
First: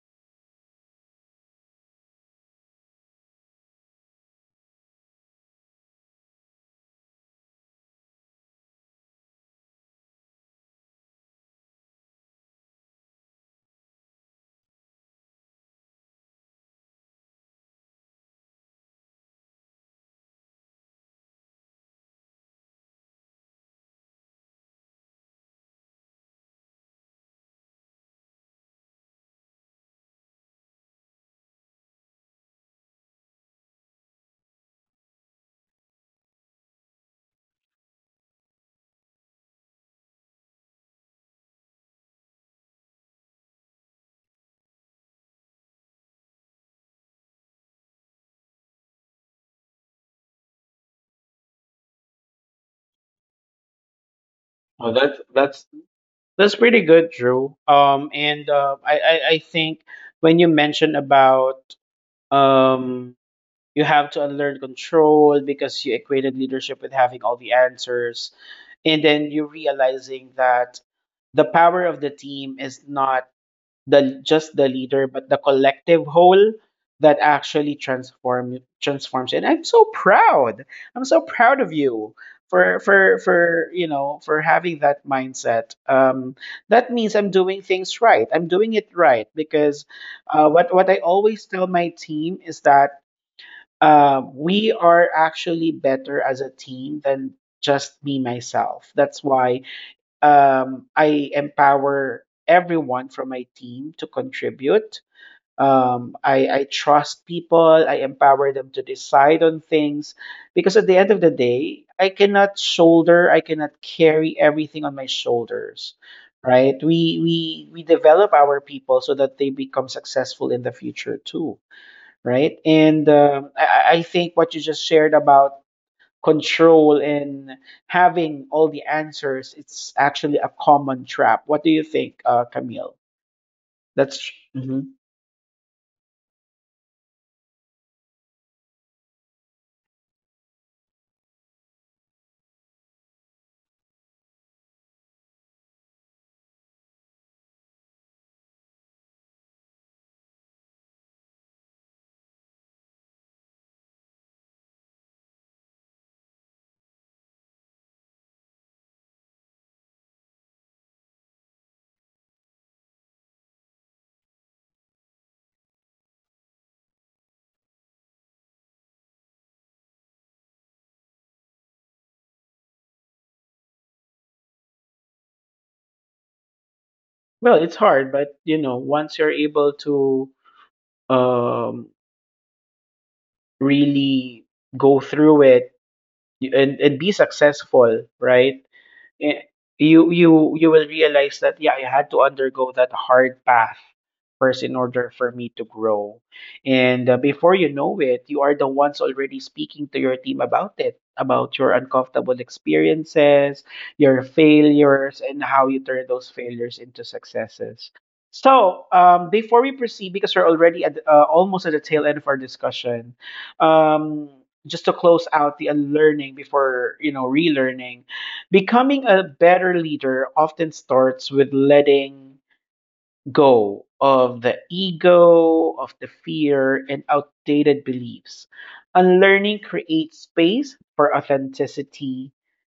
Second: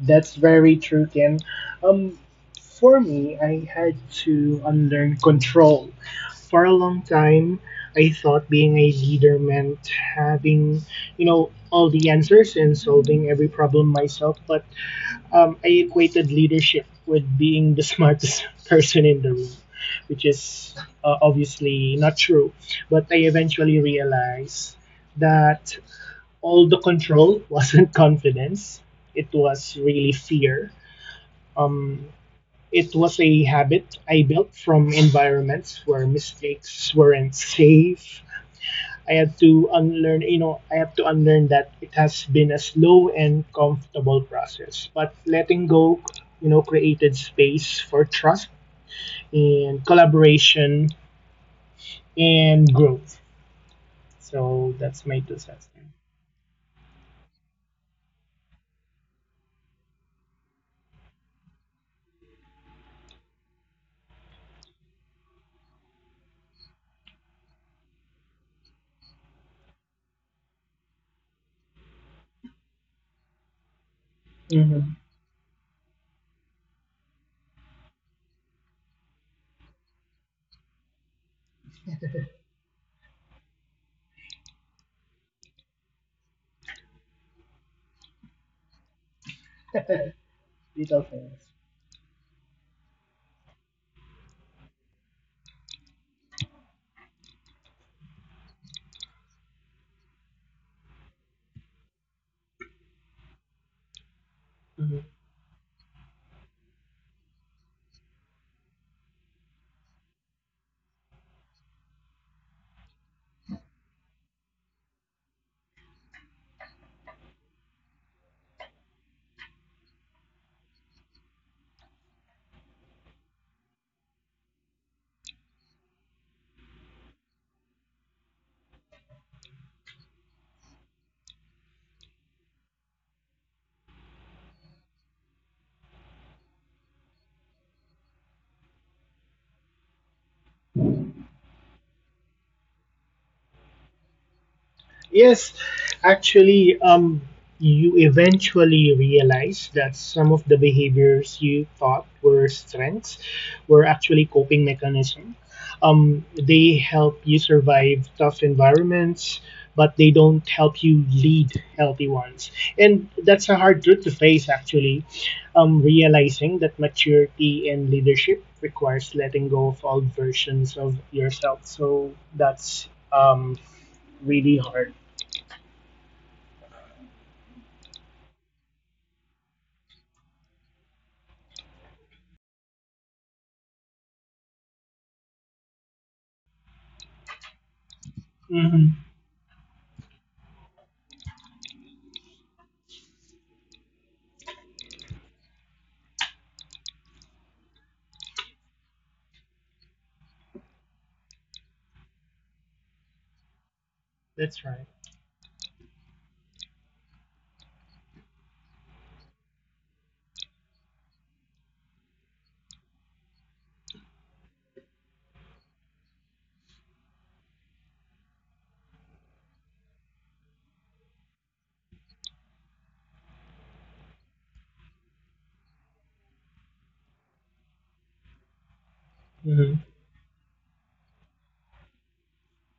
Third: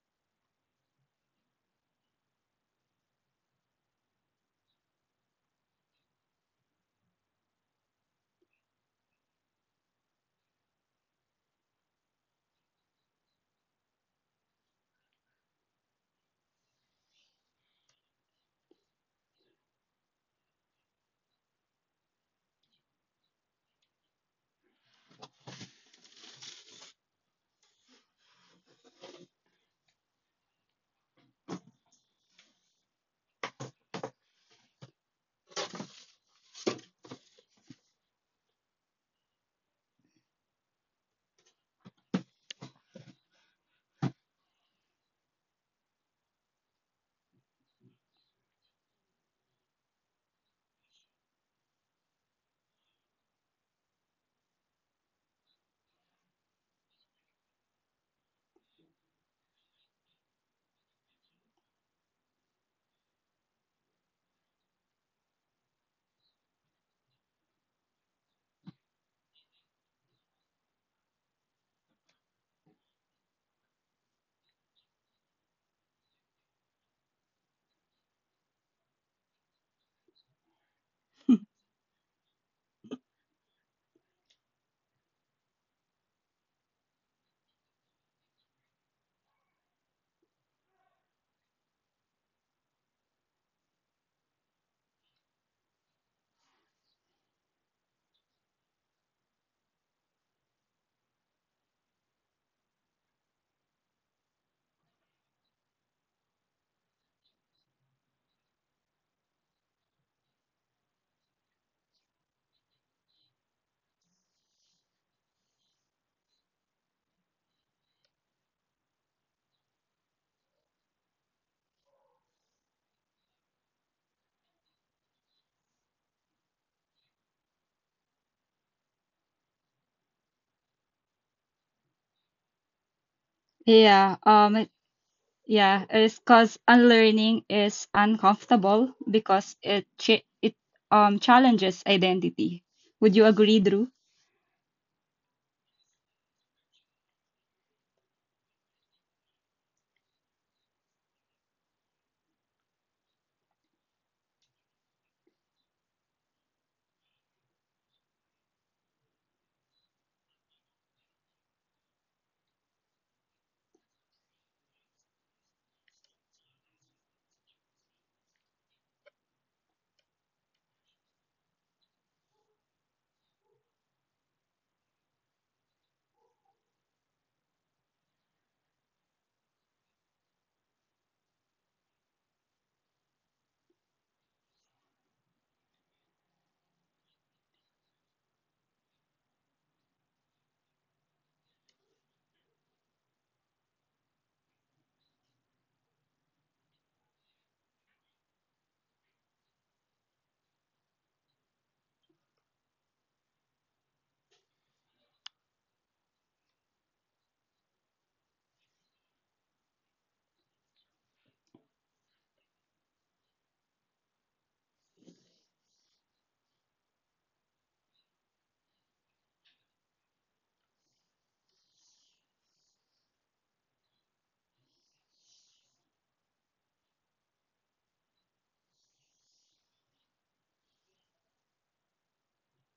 [SPEAKER 2] That's very true, Ken. Um, for me, I had to unlearn control. For a long time, I thought being a leader meant having, you know, all the answers and solving every problem myself. But I equated leadership with being the (laughs) smartest person in the room, which is obviously not true. But I eventually realized that all the control (laughs) wasn't confidence. It was really fear. Um, it was a habit I built from environments where mistakes weren't safe. I had to unlearn, you know, I had to unlearn that. It has been a slow and comfortable process. But letting go, you know, created space for trust and collaboration and growth. So
[SPEAKER 1] Oh,
[SPEAKER 2] that's
[SPEAKER 1] that's
[SPEAKER 2] my two
[SPEAKER 1] that's
[SPEAKER 2] cents.
[SPEAKER 1] that's pretty good, Drew. And I think when you mentioned about, um, you have to unlearn control because you equated leadership with having all the answers, and then you realizing that the power of the team is not the just the
[SPEAKER 2] Mm-hmm.
[SPEAKER 1] leader, but the collective whole, that actually transforms. And I'm so proud. I'm so proud of you for you know, for having that mindset. That means I'm doing things right. I'm doing it right because,
[SPEAKER 2] (laughs)
[SPEAKER 1] what I
[SPEAKER 2] Little
[SPEAKER 1] always
[SPEAKER 2] things.
[SPEAKER 1] tell my team is that, we are actually better as a team than just me myself. That's why, I empower everyone from my team to contribute.
[SPEAKER 2] Mhm.
[SPEAKER 1] I trust people. I empower them to decide on things, because at the end of the day, I cannot carry everything on my shoulders, right? We develop our people so that they become successful in the future too, right? And I think what you just shared about control and having all the answers, it's actually a common trap. What do you think, Camille?
[SPEAKER 3] Yeah.
[SPEAKER 1] That's mhm.
[SPEAKER 3] It's because unlearning is uncomfortable because it challenges identity. Would you agree, Drew?
[SPEAKER 2] Yes, actually, you eventually realize that some of the behaviors you thought were strengths were actually coping mechanisms. They help you survive tough environments, but they don't help you lead healthy ones. And that's a hard truth to face, actually. Realizing that maturity and leadership requires letting go of old versions of yourself. So that's really hard.
[SPEAKER 1] Well, it's hard, but you know, once you're able to, um, really go through it and be successful, right?
[SPEAKER 2] Mm-hmm.
[SPEAKER 1] eh, you will realize that yeah, I had to undergo that hard path first in order for me to grow, and, before you know it, you are the ones already speaking to your team about it, about your uncomfortable experiences, your
[SPEAKER 2] That's right.
[SPEAKER 1] failures and how you turn those failures into successes. So, before we proceed, because we're already at, almost at the tail end of our discussion, um, just to close out the unlearning before, you know, relearning. Becoming a better leader often starts with letting go of the ego, of the fear, and outdated beliefs. Unlearning
[SPEAKER 2] Mm-hmm.
[SPEAKER 1] creates space for authenticity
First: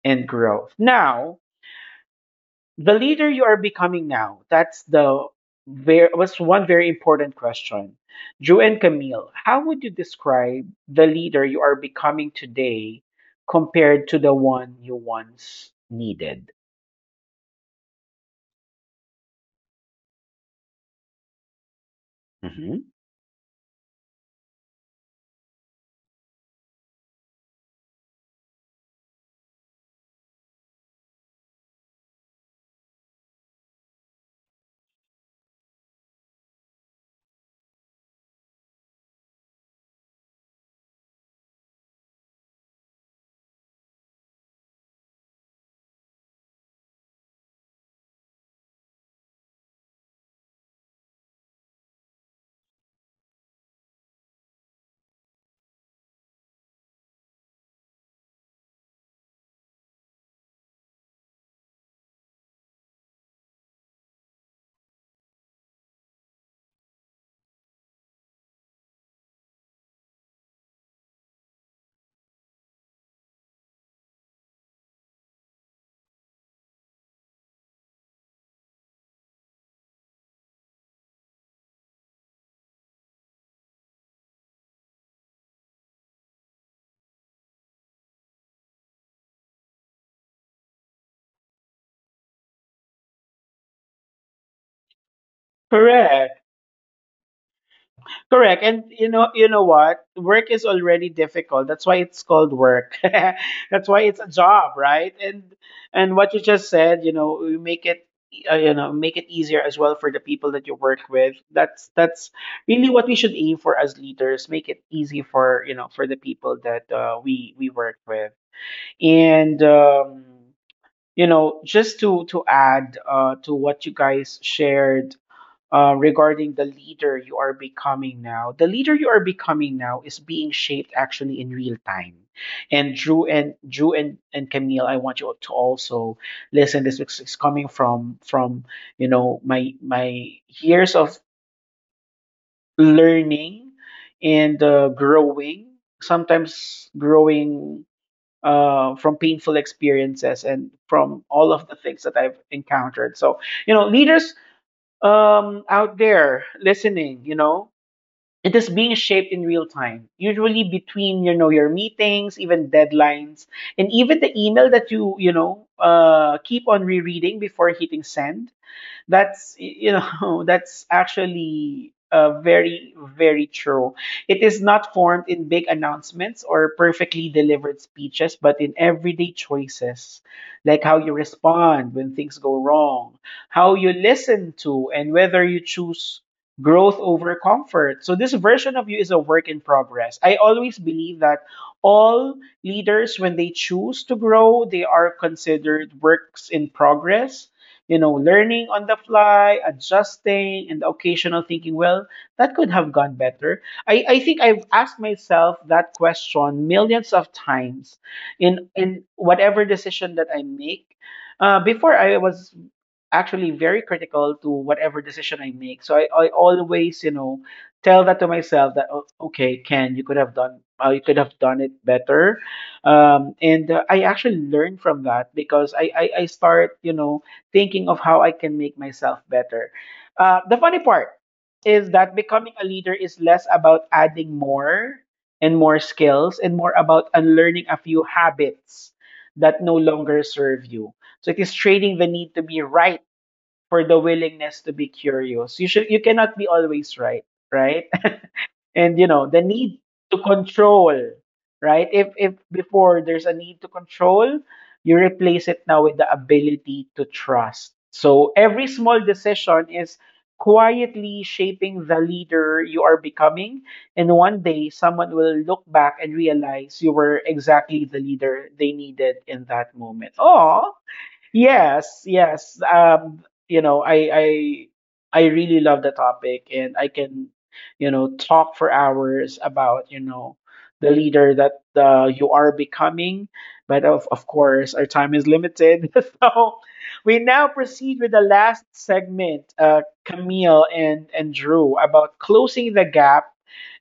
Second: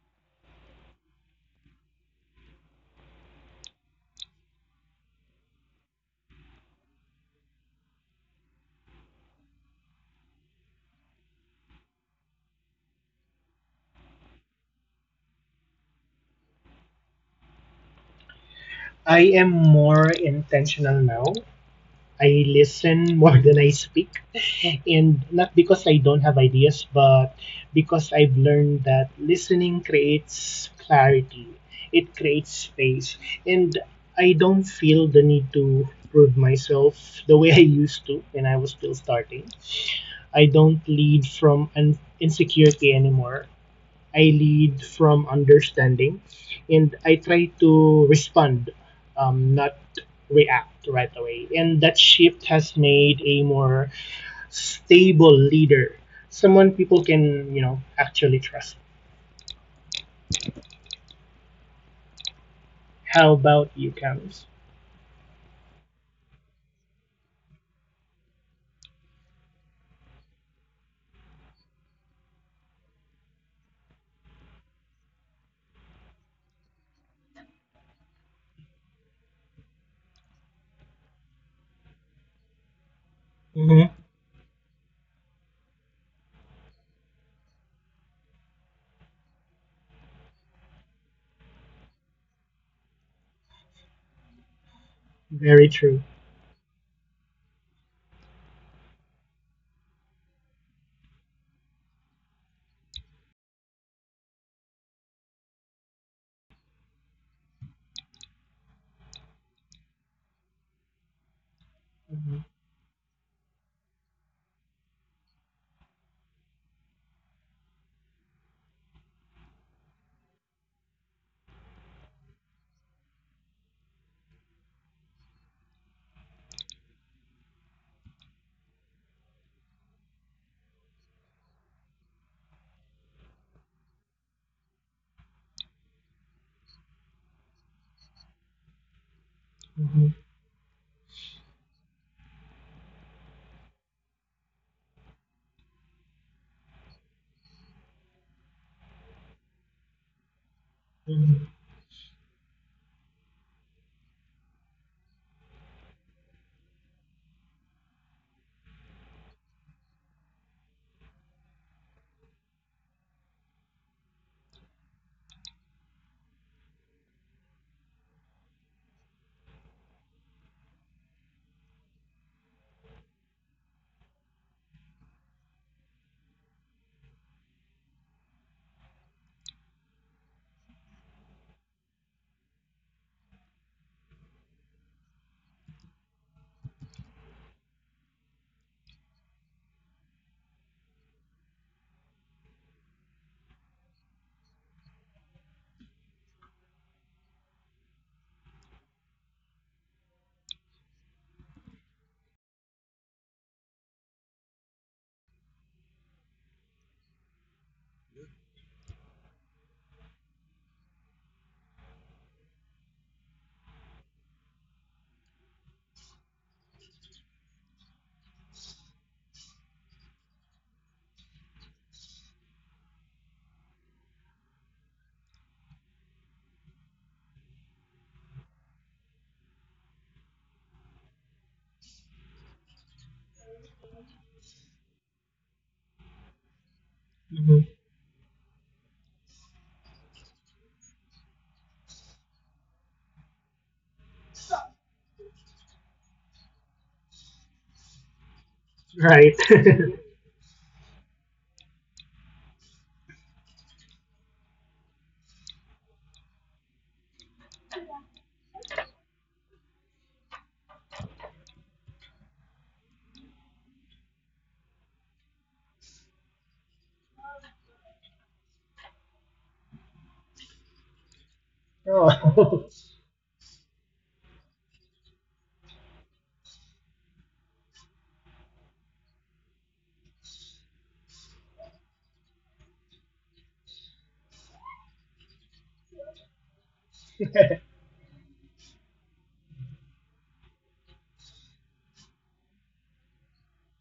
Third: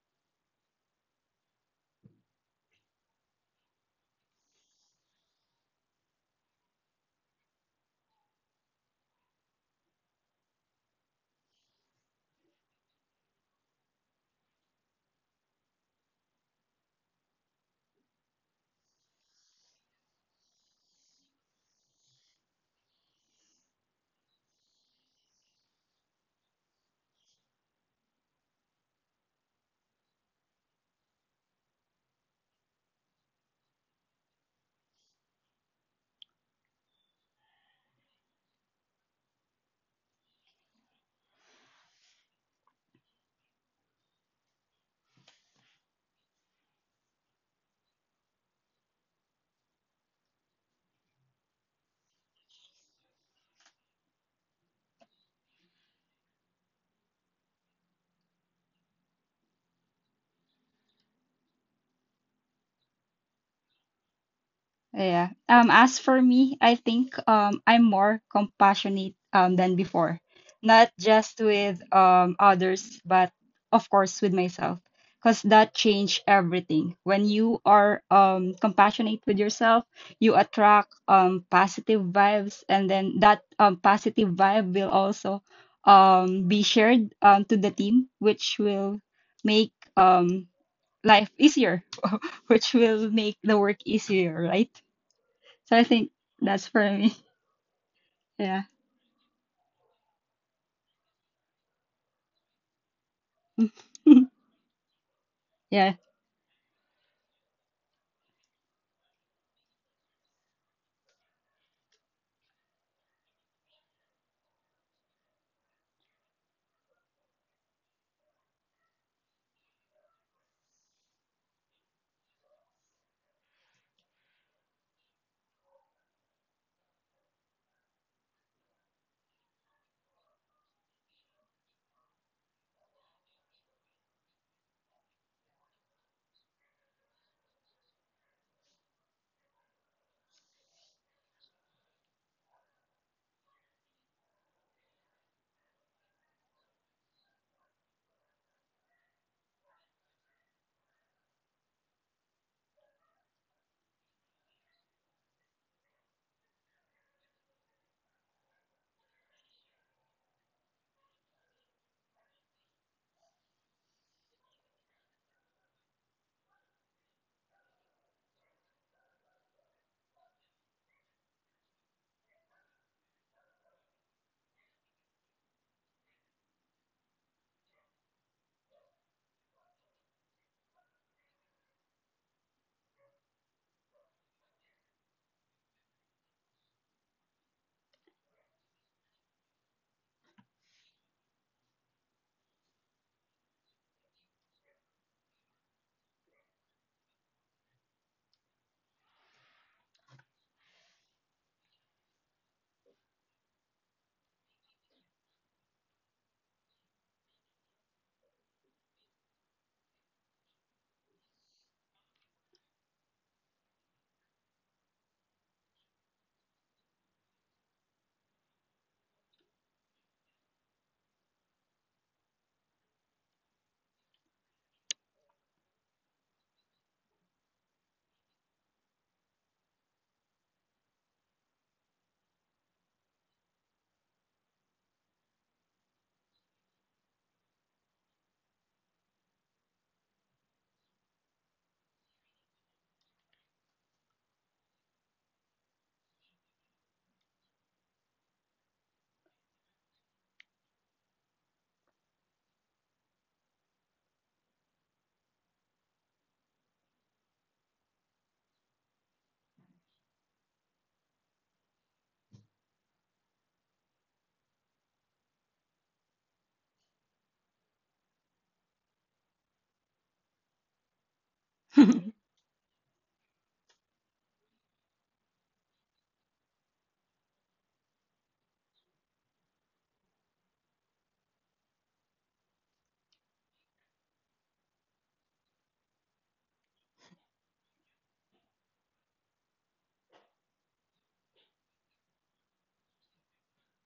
[SPEAKER 1] and growth. Now, the leader you are becoming now, that's the very, was one very important question. Drew and Camille, how would you describe the leader you are becoming today compared to the one you once needed?
[SPEAKER 2] I am more intentional now. I listen more (laughs) than I speak. And not because I don't have ideas, but because I've learned that listening creates clarity, it creates space. And I don't feel the need to prove myself the way (laughs) I used to when I was still starting. I don't lead from an insecurity anymore. I lead from understanding, and I try to respond, not react right away. And that shift has made a more stable leader, someone people can, you know, actually trust. How about you, Camus?
[SPEAKER 3] Yeah. As for me, I think I'm more compassionate than before. Not just with others, but of course with myself. Because that changed everything. When you are compassionate with yourself, you attract positive vibes, and then that
[SPEAKER 2] Mm-hmm.
[SPEAKER 3] positive vibe will also be shared to the team, which will make life easier, (laughs) which will make the work easier, right?
[SPEAKER 2] Very
[SPEAKER 3] So I
[SPEAKER 2] true.
[SPEAKER 3] think
[SPEAKER 1] Correct.
[SPEAKER 3] that's for me. (laughs) Yeah.
[SPEAKER 1] Correct. And you know what? Work is already difficult. That's why it's called work. (laughs) That's why it's
[SPEAKER 3] (laughs)
[SPEAKER 1] a job, right?
[SPEAKER 3] Yeah.
[SPEAKER 1] And what you just said, you know, we make it, you know, make it easier as well for the people that you work with. That's really what we should aim for as leaders. Make it easy for, you know, for the people that, we work with. And you know, just to add, to what you guys shared, regarding the leader you are becoming now. The leader you are becoming now is being shaped actually in real time. And Drew and Camille, I want you to also listen. This is coming from you know my
[SPEAKER 2] Mm-hmm.
[SPEAKER 1] my years of learning and, growing. Sometimes growing, from painful experiences and from
[SPEAKER 2] Hmm.
[SPEAKER 1] all of the things that I've encountered. So you know, leaders, out there listening, you know, it is being shaped in real time, usually between, you know, your meetings, even deadlines, and even the email that you know, keep on rereading before hitting send. That's, you know, (laughs) that's actually, very, very true. It is not formed in big announcements or perfectly delivered speeches, but in everyday choices, like how you respond when things go wrong, how you listen to, and whether you choose growth over comfort. So this version of you is a work in progress. I always believe that all leaders, when they choose to grow, they are considered works in progress, you know, learning on the fly, adjusting, and the occasional thinking, well, that could have gone better. I think I've asked myself that question millions of times in whatever decision that I make. Before I was actually very critical to whatever decision I make. So I always, you know, tell that to myself that "Oh, okay, Ken, you could have done, you could have done it better." And I actually learn from that because I start, you know, thinking of how I can make myself better. The funny part is that becoming a leader is less about adding more and more skills and more about unlearning
[SPEAKER 2] Hmm.
[SPEAKER 1] a few habits that no longer serve you. So it is trading the need to be right for the willingness to be curious. You cannot be always right, right? (laughs) And you know,
[SPEAKER 2] Right.
[SPEAKER 1] the need
[SPEAKER 2] (laughs)
[SPEAKER 1] to control, right? If before there's a need to control, you replace it now with the ability to trust. So every small decision is quietly shaping the leader you are becoming, and one day someone will look back and realize you were exactly the leader they needed in that moment. Oh, yes,
[SPEAKER 3] (laughs)
[SPEAKER 1] yes.
[SPEAKER 2] Oh. (laughs)
[SPEAKER 1] You know, I I really love the topic and I can, you know, talk for hours about, you know, the leader that, you are becoming. But of course, our time is limited. (laughs) So we now proceed with the last segment, Camille and Drew, about closing the gap,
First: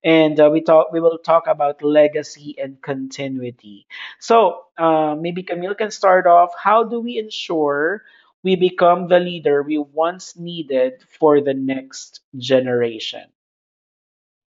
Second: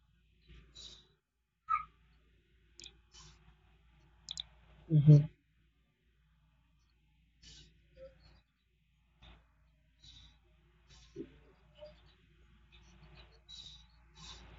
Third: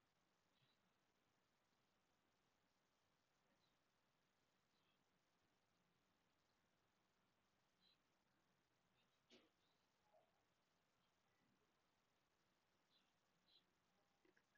[SPEAKER 1] and, we will talk about legacy and continuity. So,
[SPEAKER 2] Mhm.
[SPEAKER 1] maybe Camille can start off, how do we ensure we become the leader we once needed for the next generation?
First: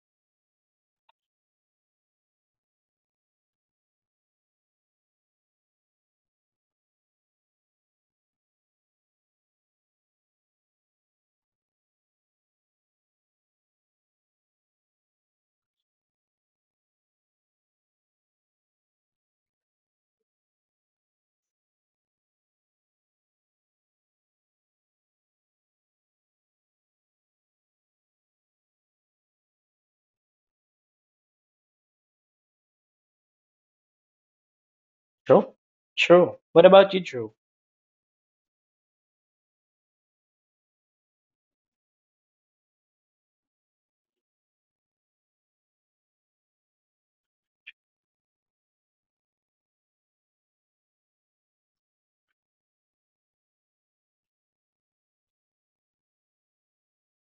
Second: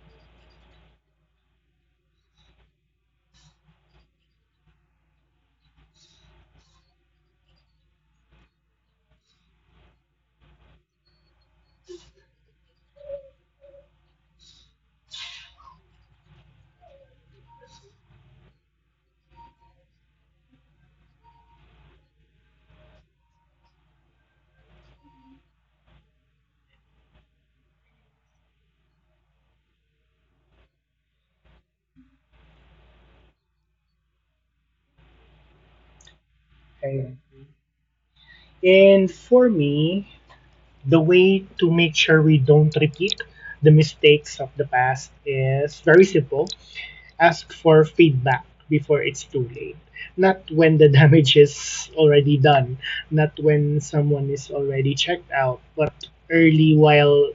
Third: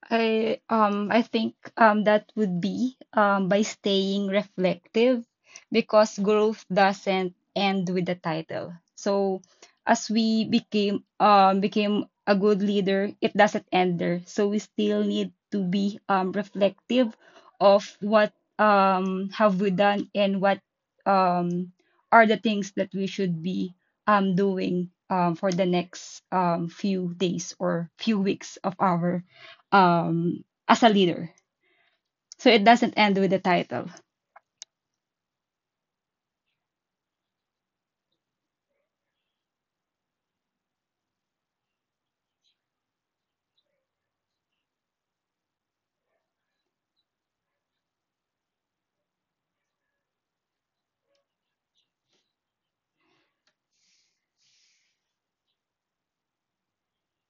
[SPEAKER 3] I I think that would be by staying reflective because growth doesn't end with the title. So as we became a good leader, it doesn't end there. So we still need to be reflective of what have we done and what um are the things that we should be doing for the next few days or few weeks of our as a leader. So it doesn't end with the title.
[SPEAKER 1] True. True. What about you,
[SPEAKER 2] Ayun.
[SPEAKER 1] Drew?
[SPEAKER 2] And for me, the way to make sure we don't repeat the mistakes of the past is very simple. Ask for feedback before it's too late. Not when the (laughs) damage is already done, not when someone is already checked out, but early while,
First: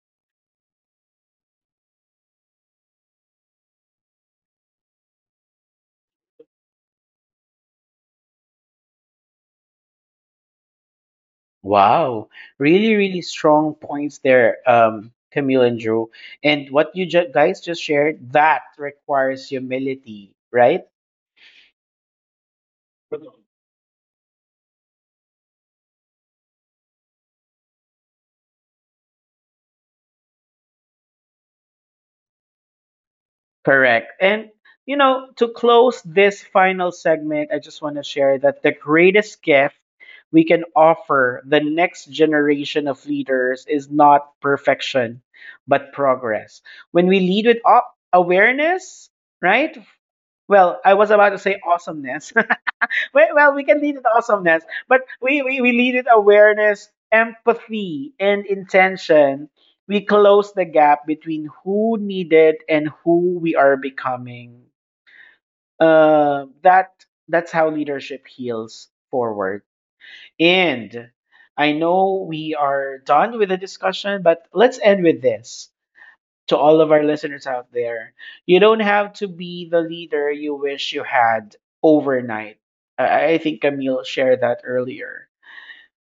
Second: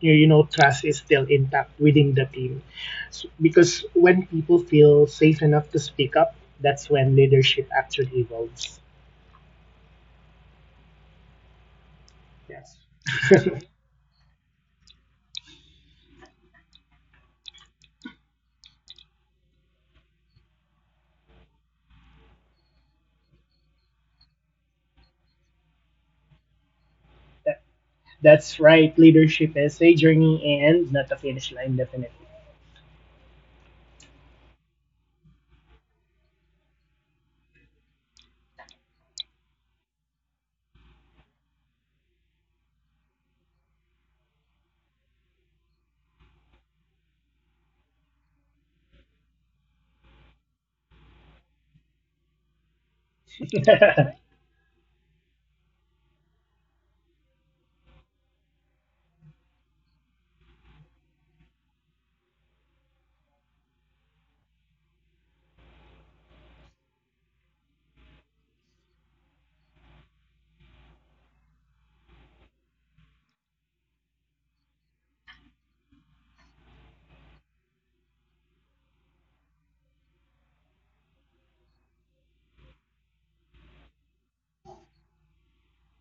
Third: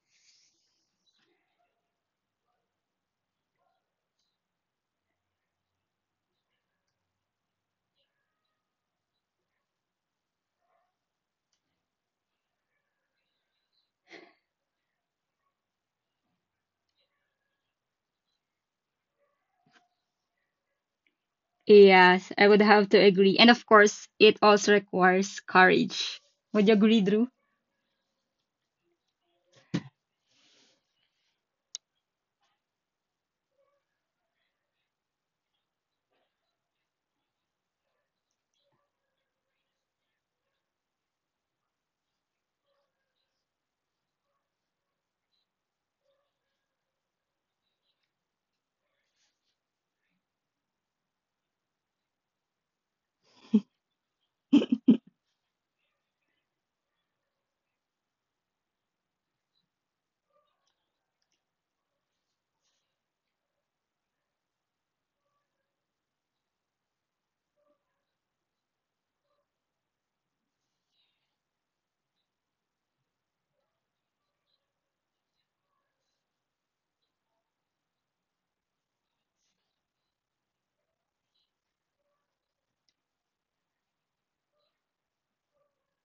[SPEAKER 2] you know, trust is still intact within the team. Because when people feel safe enough to speak up, that's when leadership actually evolves.
[SPEAKER 1] Wow,
[SPEAKER 2] Yes.
[SPEAKER 1] really, really
[SPEAKER 2] (laughs)
[SPEAKER 1] strong points there, Camille and Drew. And what you guys just shared, that requires humility, right?
[SPEAKER 3] Yes, I would have to agree. And of course, it also requires courage. Would you agree, Drew?
[SPEAKER 2] that, That's right, leadership is a journey and not a finish line, definitely.
[SPEAKER 1] Correct. And you know, to close this final segment, I just want to share that the greatest gift we can offer the next generation of leaders is not perfection, but progress. When we lead with awareness, right? Well, I was about to say awesomeness. (laughs) Well, well, we can lead with
[SPEAKER 2] (laughs)
[SPEAKER 1] awesomeness, but we lead with awareness, empathy, and intention. We close the gap between who needed and who we are becoming. That that's how leadership heals forward. And I know we are done with the discussion, but let's end with this to all of our listeners out there. You don't have to be the leader you wish you had overnight. I think Camille shared that earlier.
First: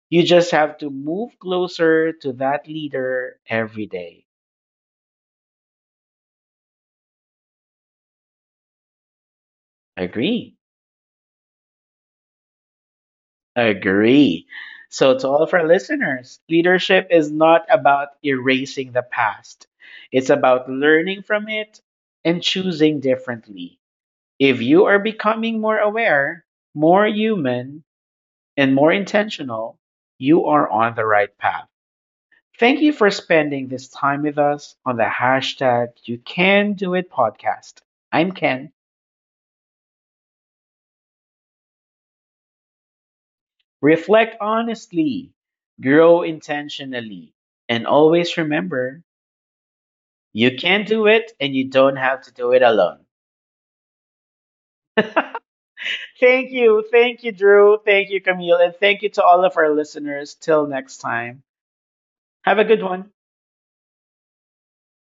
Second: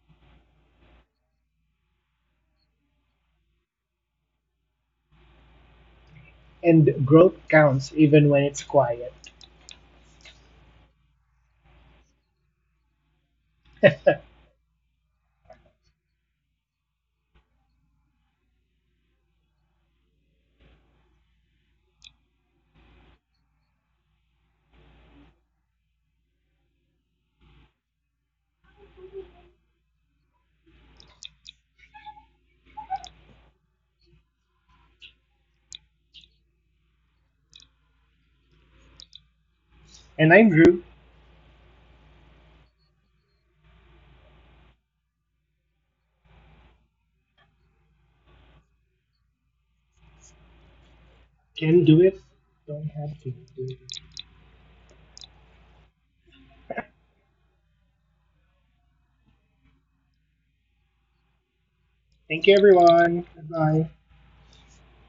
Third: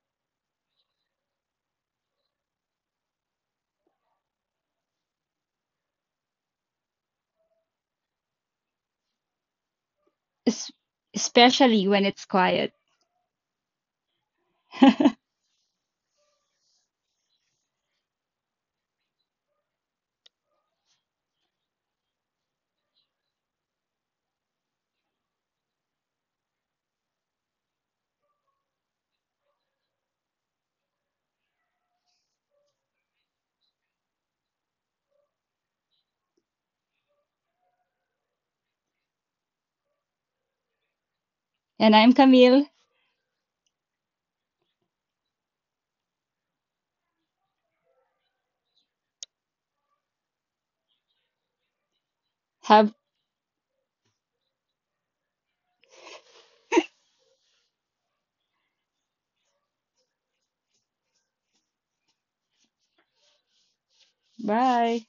[SPEAKER 1] You just have to move closer to that leader every day.
[SPEAKER 2] And growth counts even when it's quiet.
[SPEAKER 1] Agree.
[SPEAKER 3] Es- Especially when it's quiet.
[SPEAKER 1] Agree.
[SPEAKER 3] (laughs)
[SPEAKER 1] So, to all of our listeners, leadership is not about erasing the past. It's about learning from it and choosing differently. If you are becoming more aware, more human, and more intentional, you are on the right path. Thank you for spending this time with us on the hashtag You Can Do It podcast. I'm Ken.
[SPEAKER 2] And I'm Drew.
[SPEAKER 3] And I'm Camille.
[SPEAKER 1] Reflect honestly, grow intentionally, and always remember you can do it and you
[SPEAKER 2] Can
[SPEAKER 1] don't
[SPEAKER 2] do it.
[SPEAKER 1] have to do it
[SPEAKER 2] Don't
[SPEAKER 3] Have
[SPEAKER 1] alone.
[SPEAKER 2] have to do it.
[SPEAKER 1] (laughs) Thank you. Thank you, Drew. Thank you, Camille. And thank you to all of our listeners. Till next time,
[SPEAKER 2] Thank you,
[SPEAKER 1] have a good one.
[SPEAKER 2] everyone. Bye bye.
[SPEAKER 3] bye.